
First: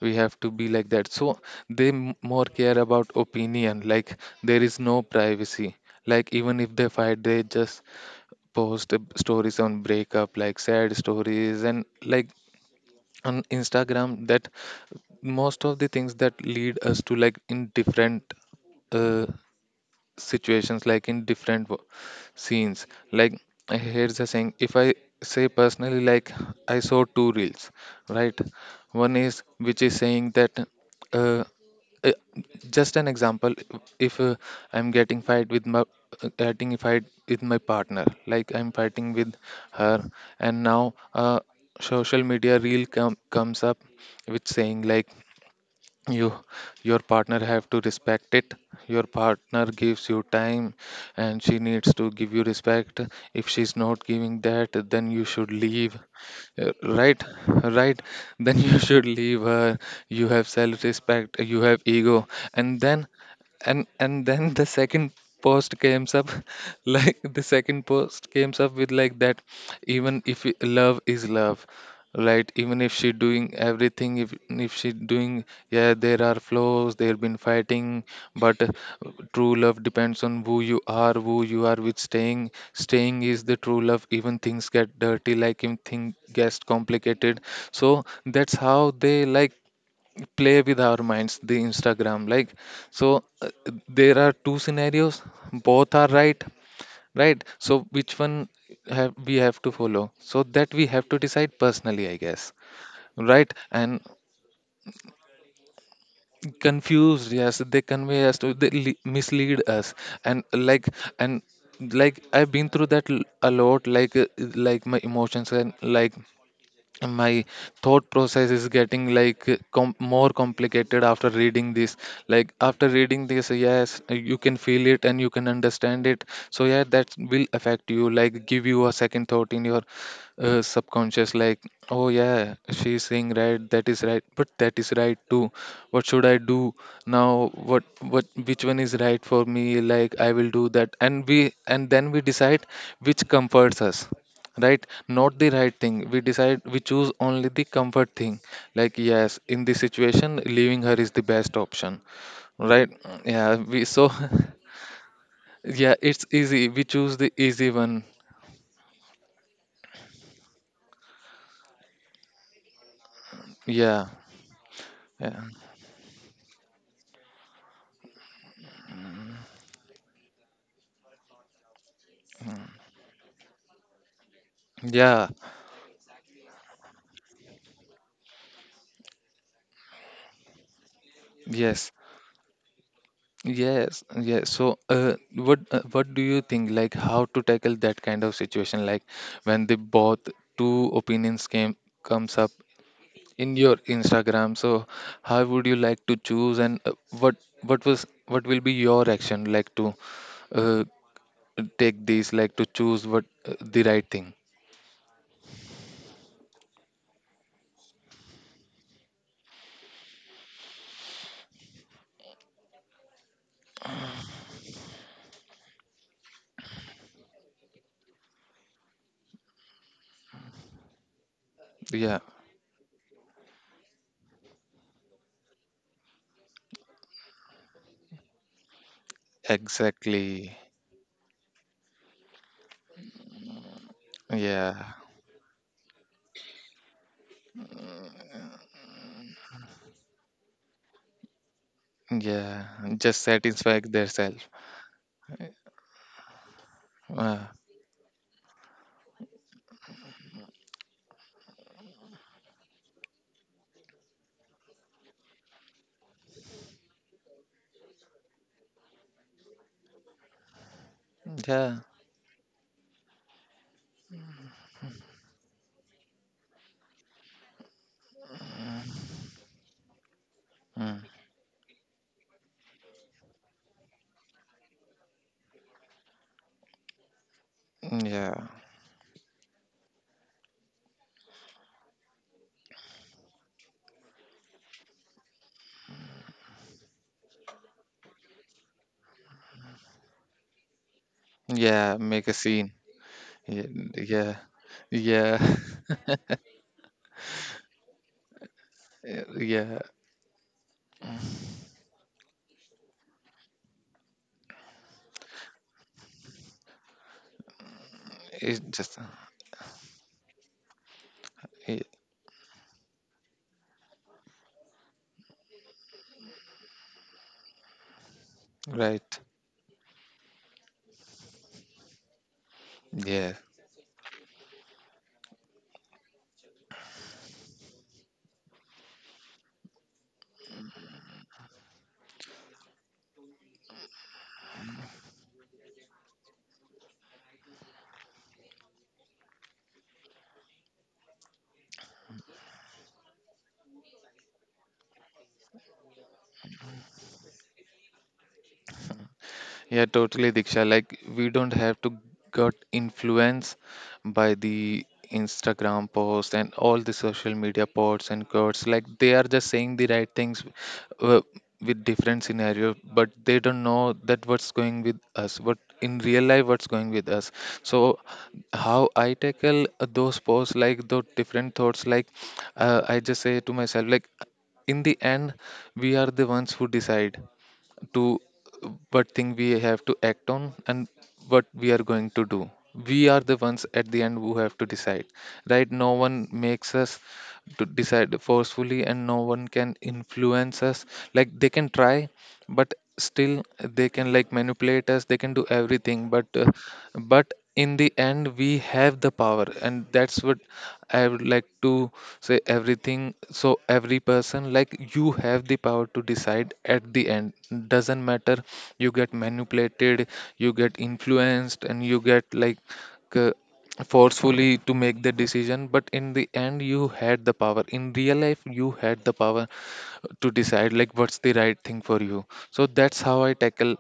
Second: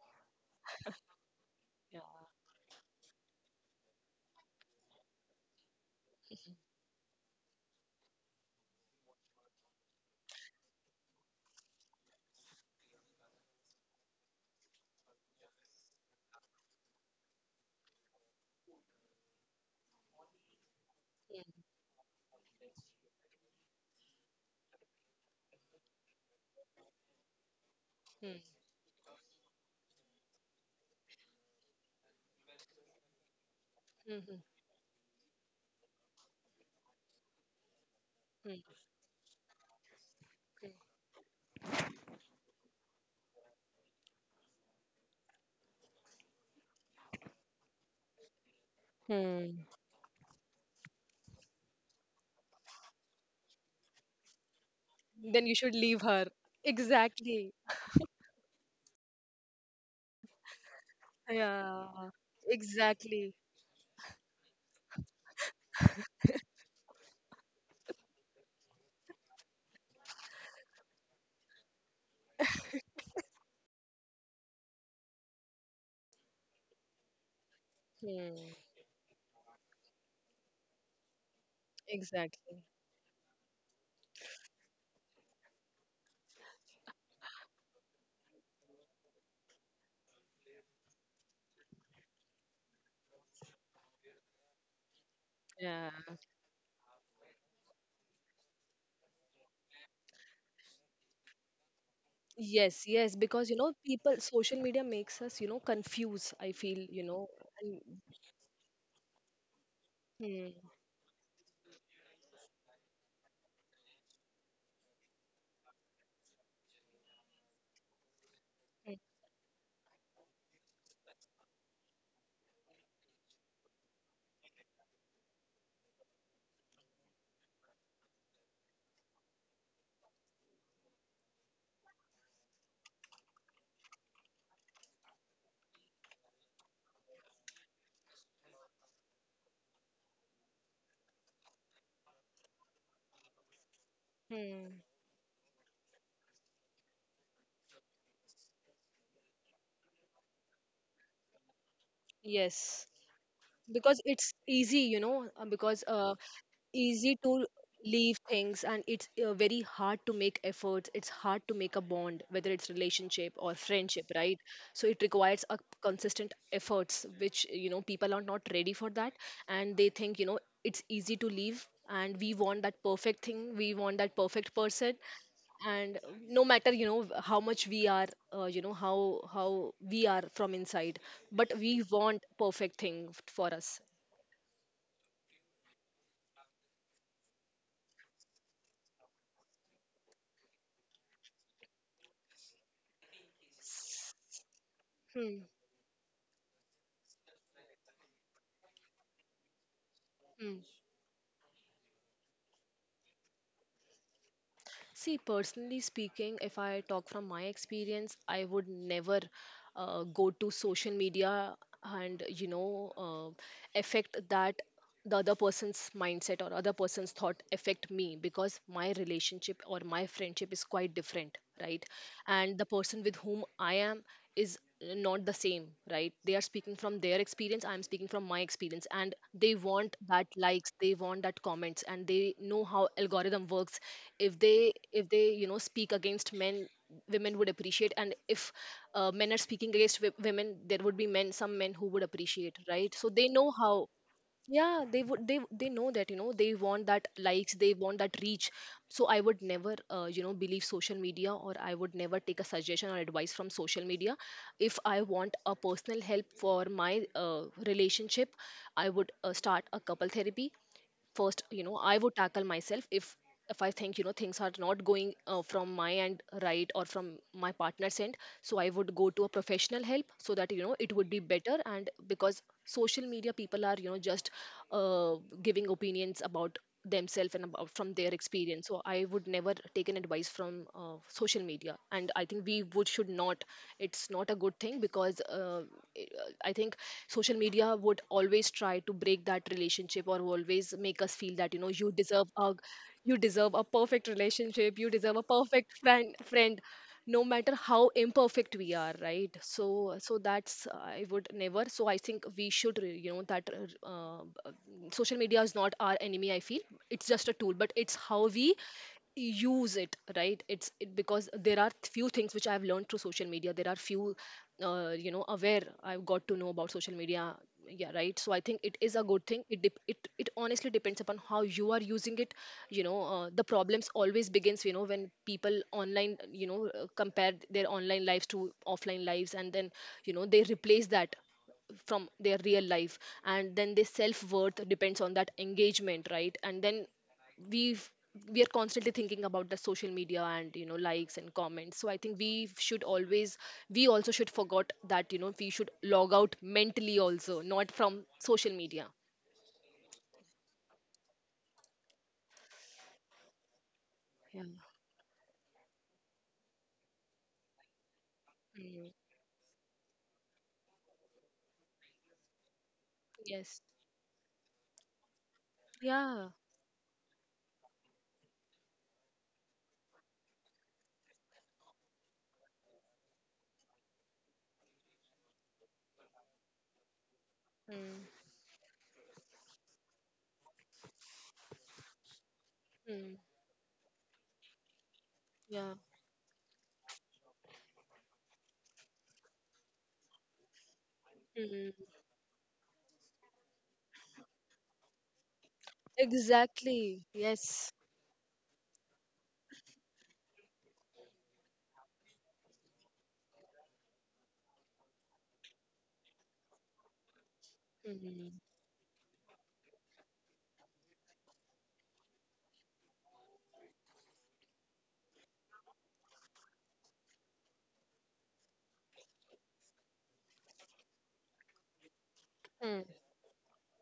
Speaker 1: we have to be like that. So they
Speaker 2: Yeah.
Speaker 1: more care about opinion, like, there is no privacy. Like even if they fight, they just post stories on breakup, like sad stories and like on instagram. That most of the things that lead us to like in different uh, situations, like in
Speaker 2: Hmm.
Speaker 1: different scenes, like, here's the saying, if I say personally, like, I saw two reels, right?
Speaker 2: Hmm.
Speaker 1: One is which is saying that uh, uh, just an example,
Speaker 2: Hmm.
Speaker 1: if
Speaker 2: Hmm.
Speaker 1: I'm getting fight with my getting a fight with my partner, like,
Speaker 2: Hmm.
Speaker 1: I'm fighting with her, and
Speaker 2: Mm.
Speaker 1: now social media reel comes up with saying like, you your partner have to respect it, your
Speaker 2: Mm.
Speaker 1: partner gives you time, and she needs to give you respect. If she's not giving that, then you
Speaker 2: Then
Speaker 1: should
Speaker 2: you should
Speaker 1: leave.
Speaker 2: leave her.
Speaker 1: Uh, right,
Speaker 2: Exactly.
Speaker 1: right. [laughs] Then you should leave her, you have self respect, you have
Speaker 2: Yeah.
Speaker 1: ego. And then
Speaker 2: Exactly.
Speaker 1: and then the second post comes up. [laughs] Like the second post comes up with like that, even if love is love, right? Even if she doing everything, if she doing, yeah, there are flaws, they've been fighting.
Speaker 2: Hmm.
Speaker 1: But true love depends on Who you are, who you are with, staying
Speaker 2: Exactly.
Speaker 1: staying is the true love, even things get dirty, like even thing gets complicated. So that's how they like play with our minds, the Instagram, like, so there are two scenarios,
Speaker 2: Yeah.
Speaker 1: both are right, right? So which one have we have to follow? So that we have to decide personally, I guess.
Speaker 2: Yes, yes, because
Speaker 1: Right,
Speaker 2: you know,
Speaker 1: and
Speaker 2: people, social media makes us, you know, confuse. I feel, you know.
Speaker 1: confused, yes, they convey us to, they mislead us. and
Speaker 2: And, hmm,
Speaker 1: like and like I've been through that a lot, like my emotions and like my thought process is
Speaker 2: hmm,
Speaker 1: getting like more complicated after reading this, like after reading this. Yes, you can feel it and you can understand it. So yeah, that will affect you, like give you a second thought in your subconscious, like, oh yeah, she's saying right, that is right, but that is right too. What should I do now? What which one is right for me? Like, I will do that, and we and then we decide which comforts us.
Speaker 2: hmm.
Speaker 1: Right, not the right thing. We decide, we choose only the comfort thing. Like, yes, in this situation, leaving her is the best option.
Speaker 2: Yes.
Speaker 1: Right. Yeah, we
Speaker 2: Because
Speaker 1: so.
Speaker 2: it's easy, you know,
Speaker 1: [laughs]
Speaker 2: because
Speaker 1: Yeah, it's easy, we
Speaker 2: easy
Speaker 1: choose the
Speaker 2: to
Speaker 1: easy one.
Speaker 2: leave things, and it's, very hard to make efforts, it's hard to make a bond, whether it's relationship or friendship,
Speaker 1: Yeah,
Speaker 2: right? So it
Speaker 1: yeah,
Speaker 2: requires a consistent efforts, which you know, people are not ready for that. And they think, you know, it's easy to leave, and we want that perfect thing, we want that perfect person.
Speaker 1: yeah,
Speaker 2: And no matter, you know, how much we are, you know, how we are from inside, but we
Speaker 1: yes,
Speaker 2: want perfect thing for us.
Speaker 1: yes, yes. So what, what do you think, like how to tackle that kind of situation, like when the both two opinions came comes up in your Instagram? So
Speaker 2: Hmm,
Speaker 1: how would you like to choose? And what what will be your action, like to
Speaker 2: hmm.
Speaker 1: uh, take these, like to choose what, the right thing?
Speaker 2: See, personally speaking, if I talk from my experience, I would never, go to social media and you know, affect that, the other person's mindset or other person's thought affect me, because my relationship or my friendship is quite different, right?
Speaker 1: Yeah,
Speaker 2: And the person with whom I am is not the same, right? They are speaking from their experience, I am speaking from my experience, and they want that
Speaker 1: exactly.
Speaker 2: likes, they want that comments, and they know how algorithm works. If they,
Speaker 1: Yeah,
Speaker 2: if they you know, speak against men, women would appreciate. And if, men are speaking against women, there would be men, some men who would appreciate,
Speaker 1: yeah.
Speaker 2: right? So
Speaker 1: Just
Speaker 2: they know
Speaker 1: satisfy
Speaker 2: how.
Speaker 1: themselves.
Speaker 2: Yeah, they would, they know that, you know, they want that
Speaker 1: Uh,
Speaker 2: likes, they want that reach. So I would never, you know, believe social media, or I would never take a suggestion or advice from social media. If I want a personal help for my relationship, I would, start a couple therapy first, you know.
Speaker 1: yeah,
Speaker 2: I would tackle myself, if I think, you know, things are not going, from my end, right, or from my partner's end, so I would go to a professional help, so that you know, it
Speaker 1: mm,
Speaker 2: would be better. And because social media people are, you know, just uh, giving opinions about themselves and about from their
Speaker 1: yeah,
Speaker 2: experience, so I would never take an advice from, social media, and I think we would should not. It's not a good thing, because i I think social media would always try to break that relationship, or always make us feel that, you know, you
Speaker 1: yeah. Make
Speaker 2: deserve
Speaker 1: a
Speaker 2: a,
Speaker 1: scene.
Speaker 2: you deserve a
Speaker 1: Yeah,
Speaker 2: perfect
Speaker 1: yeah,
Speaker 2: relationship, you deserve a
Speaker 1: yeah.
Speaker 2: perfect friend, no matter how imperfect we are, right?
Speaker 1: [laughs] Yeah.
Speaker 2: So so that's, I would never. So I think we should you know, that uh, uh, social media is not our enemy, I feel. It's just a tool, but it's how we
Speaker 1: It's just
Speaker 2: use it, right? It's because there are
Speaker 1: yeah,
Speaker 2: few things which I have learned through social media, there are few you know, aware I've got to know about social media, yeah, right? So I think it is a
Speaker 1: right.
Speaker 2: good thing. It honestly depends upon how you are using it. You know,
Speaker 1: Yeah,
Speaker 2: the problems always begins, you know, when people online, you know, compare their online lives to offline lives, and then you know, they replace that from their real life, and then their self worth depends on that engagement, right? And then we we are constantly thinking about the social media and, you know, likes and comments. So I think we should always, we also should forgot that, you know, we should log out mentally also, not from social media.
Speaker 1: yeah, totally, Diksha. Like, we don't have to get influenced by
Speaker 2: Yeah.
Speaker 1: the Instagram posts and all the social media posts and quotes.
Speaker 2: Mm.
Speaker 1: Like, they are just saying the right things, uh, with different scenario, but they
Speaker 2: Yes.
Speaker 1: don't know that what's going with us, what in real
Speaker 2: Yeah.
Speaker 1: life what's going with us. So, how I tackle those posts, like those different thoughts, like I just say to myself, like in the end, we are the ones who decide to
Speaker 2: Mm.
Speaker 1: what thing we have to act on, and what we are going to do. We
Speaker 2: Mm.
Speaker 1: are the ones at the end who have to decide, right?
Speaker 2: Yeah.
Speaker 1: No one makes us to decide forcefully, and no one can influence us. Like, they can
Speaker 2: Mm.
Speaker 1: try, but still they can like manipulate us, they can do everything,
Speaker 2: Exactly,
Speaker 1: but
Speaker 2: yes.
Speaker 1: in the end we have the power. And that's what I would like to say, everything. So every person, like, you have the power to decide at the end. Doesn't
Speaker 2: Mm.
Speaker 1: matter, you get manipulated, you get influenced, and you get like uh, forcefully to make the decision, but in the end you had the power. In real life you had the power to decide like what's the right thing for you. So
Speaker 2: Mm.
Speaker 1: that's how I tackle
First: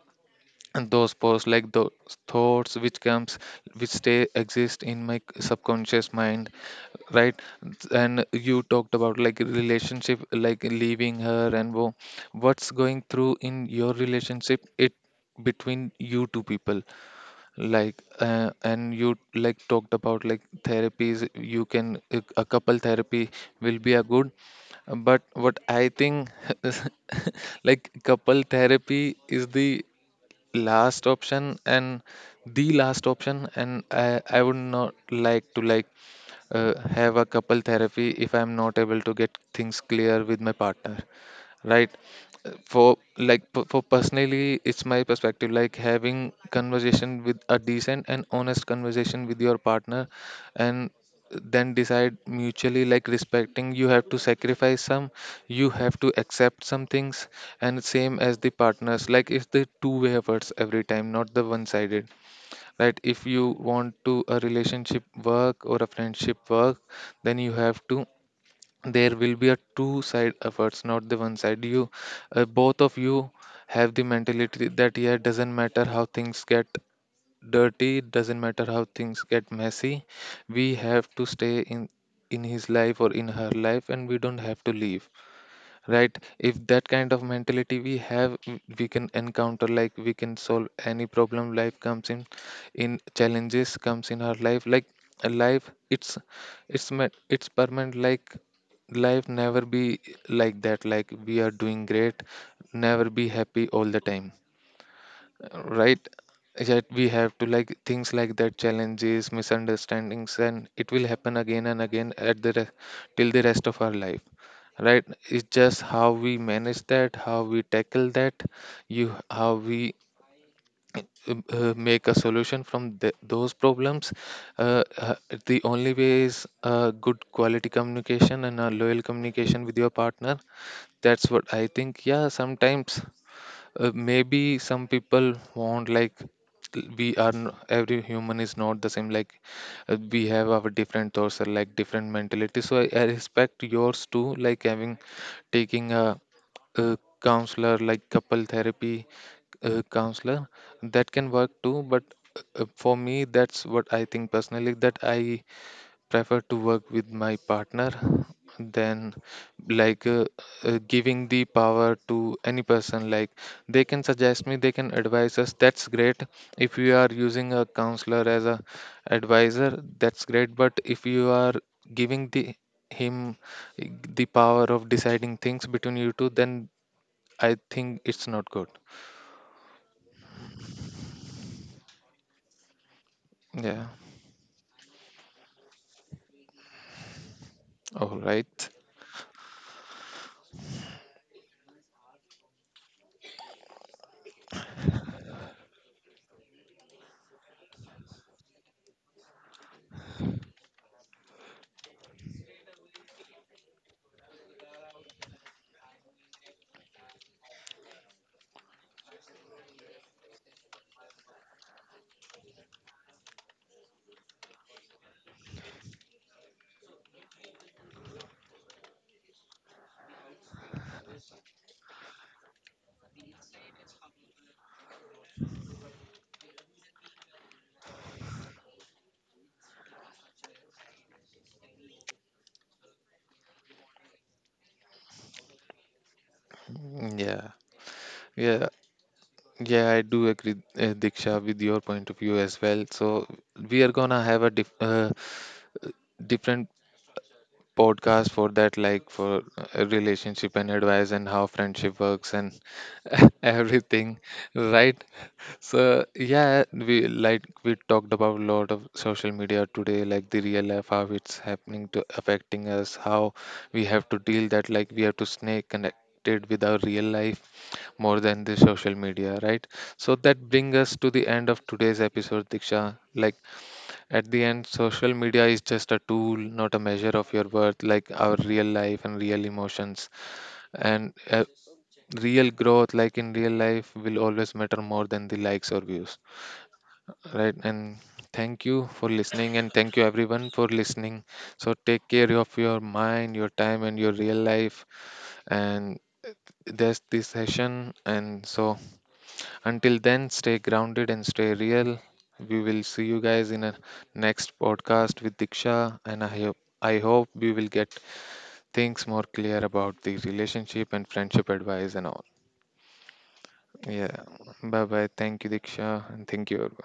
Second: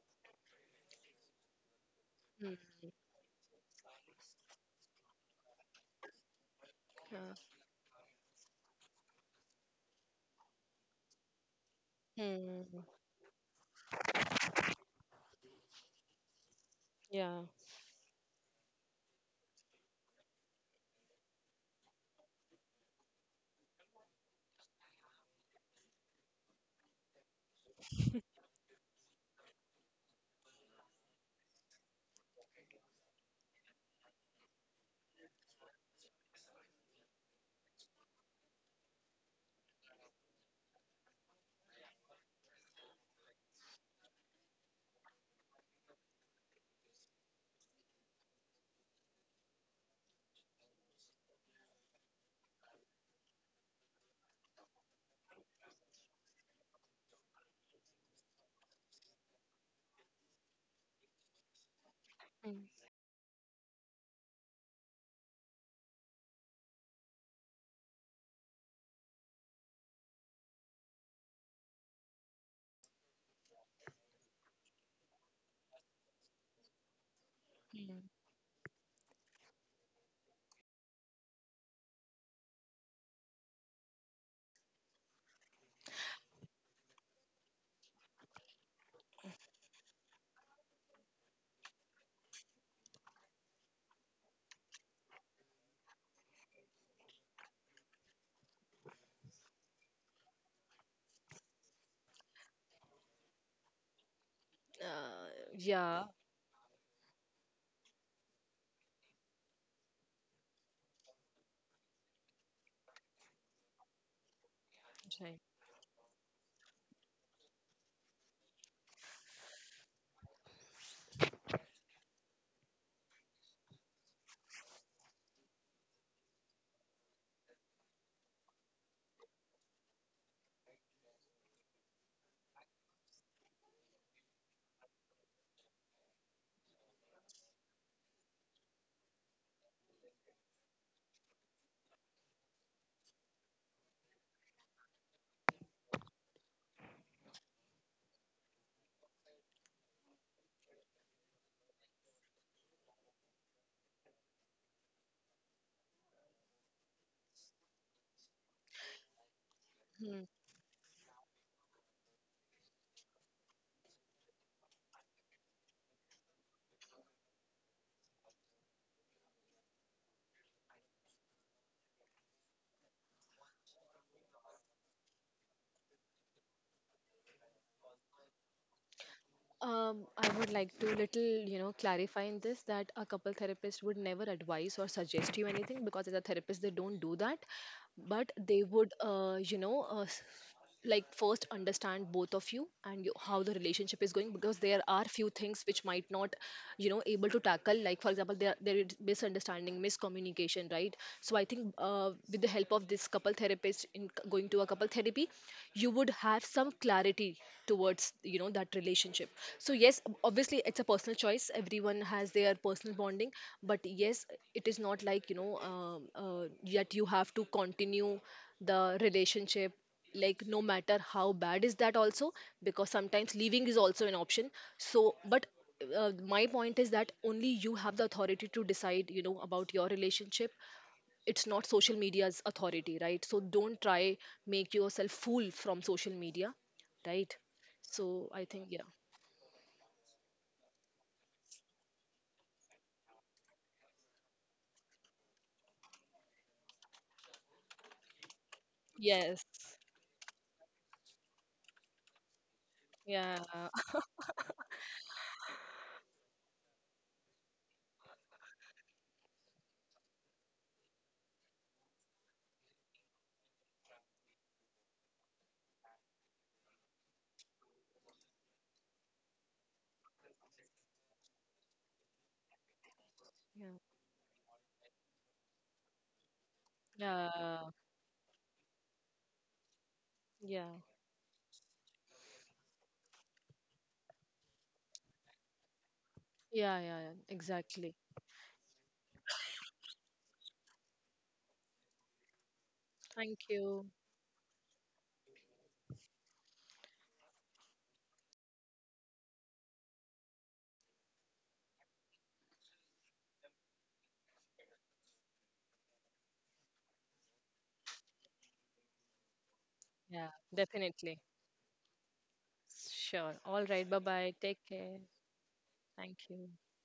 Speaker 1: those posts, like those thoughts
Speaker 2: Mm.
Speaker 1: which comes, which stay exist in my subconscious mind, right?
Speaker 2: Yeah.
Speaker 1: And you talked about like relationship, like leaving her, and what's
Speaker 2: Mm.
Speaker 1: going through in your relationship, it between you two people.
Speaker 2: Yeah.
Speaker 1: Like, and you like talked about like therapies, you can a couple therapy will be a good. But what I think [laughs] is, like, couple therapy is the last option, and the last option. And I would not like to like have a couple therapy if I'm not able to get things clear with my partner, right? For like for personally, it's my perspective, like having conversation with a decent and honest conversation with your partner, and then decide mutually, like respecting. You have to sacrifice some, you have to accept some things, and same as the partners. Like, it's the two-way efforts every time, not the one sided,
Speaker 2: Mm.
Speaker 1: right? If you want to a relationship work or a friendship work, then you have to, there will be a two side efforts, not the one side. You, both of you have the mentality that yeah, it doesn't matter how things get dirty, it doesn't matter how things get messy, we have to stay in his life or in her life, and we don't have to leave, right? If that kind of mentality we have, we can encounter, like we can solve any problem life comes in challenges comes in our life. Like a life, it's, it's permanent. Like, life never be like that, like we are doing great, never be happy all the time,
Speaker 2: Uh,
Speaker 1: right?
Speaker 2: yeah,
Speaker 1: Yet we have to, like, things like that, challenges, misunderstandings, and it will happen again and again at the till the rest of our life, right?
Speaker 2: right.
Speaker 1: It's just how we manage that, how we tackle that, you, how we make a solution from the, those problems. uh, uh, the only way is good quality communication and a loyal communication with your partner. That's what I think. Yeah, sometimes maybe some people want, like, we are every human is not the same. Like, we have our different thoughts or like different mentality. So I respect yours too, like having, taking a counselor, like couple therapy, counselor, that can work too. But for me, that's what I think personally, that I prefer to work with my partner than like giving the power to any person. Like, they can suggest me, they can advise us, that's great. If you are using a counselor as a advisor, that's great. But if you are giving the him the power of deciding things between you two, then I think it's not good.
Speaker 2: I would like to little, you know, clarify in this that a couple therapist
Speaker 1: Yeah,
Speaker 2: would never advise or suggest you anything, because as a therapist they don't do that,
Speaker 1: all
Speaker 2: but they
Speaker 1: right,
Speaker 2: would, you know, like first understand both of you and you, how the relationship is going, because there are few things which might not, you know, able to tackle. Like for example, there is misunderstanding, miscommunication, right? So I think, with the help of this couple therapist in going to a couple therapy, you would have some clarity towards, you know, that relationship. So yes, obviously, it's a personal choice, everyone has their personal bonding. But yes, it is not like, you know, yet you have to continue the relationship, like no matter how bad is that also, because sometimes leaving is also an option. So but, my point is that only you have the authority to decide, you know, about your relationship. It's not social media's authority, right? So don't try, make yourself fool from social media, right?
Speaker 1: yeah,
Speaker 2: So I think,
Speaker 1: yeah.
Speaker 2: yeah.
Speaker 1: Yeah, I do agree, Diksha, with your point of view as well. So we are gonna have a different podcast for that, like
Speaker 2: Yes.
Speaker 1: for relationship and advice and how friendship works and
Speaker 2: Yeah.
Speaker 1: [laughs]
Speaker 2: [laughs]
Speaker 1: everything, right? So yeah, we, like, we talked about a lot of social media today, like the real life, how it's happening to affecting us, how we have to deal that, like we have to stay connected with our real life more than the social media, right? So that brings us to the end of today's episode, Diksha. Like, at the end, social media is just a tool, not a measure
Speaker 2: Yeah,
Speaker 1: of your
Speaker 2: yeah,
Speaker 1: worth, like our real life and real emotions.
Speaker 2: yeah.
Speaker 1: And real growth, like in real life, will always matter more than the likes or views.
Speaker 2: Yeah, yeah, yeah,
Speaker 1: Right,
Speaker 2: exactly.
Speaker 1: and thank you for listening, and thank you everyone for listening. So take care of your mind,
Speaker 2: Thank
Speaker 1: your time,
Speaker 2: you.
Speaker 1: and your real life. And there's this session, and so until then, stay grounded and stay real. We will see you guys in a next podcast with Diksha, and I hope we will get things more clear about the
Speaker 2: Yeah,
Speaker 1: relationship and
Speaker 2: definitely.
Speaker 1: friendship advice and all.
Speaker 2: Sure. All right. Bye
Speaker 1: Yeah,
Speaker 2: bye. Take
Speaker 1: bye
Speaker 2: care.
Speaker 1: bye. Thank you, Diksha, and
Speaker 2: Thank you.
Speaker 1: thank you.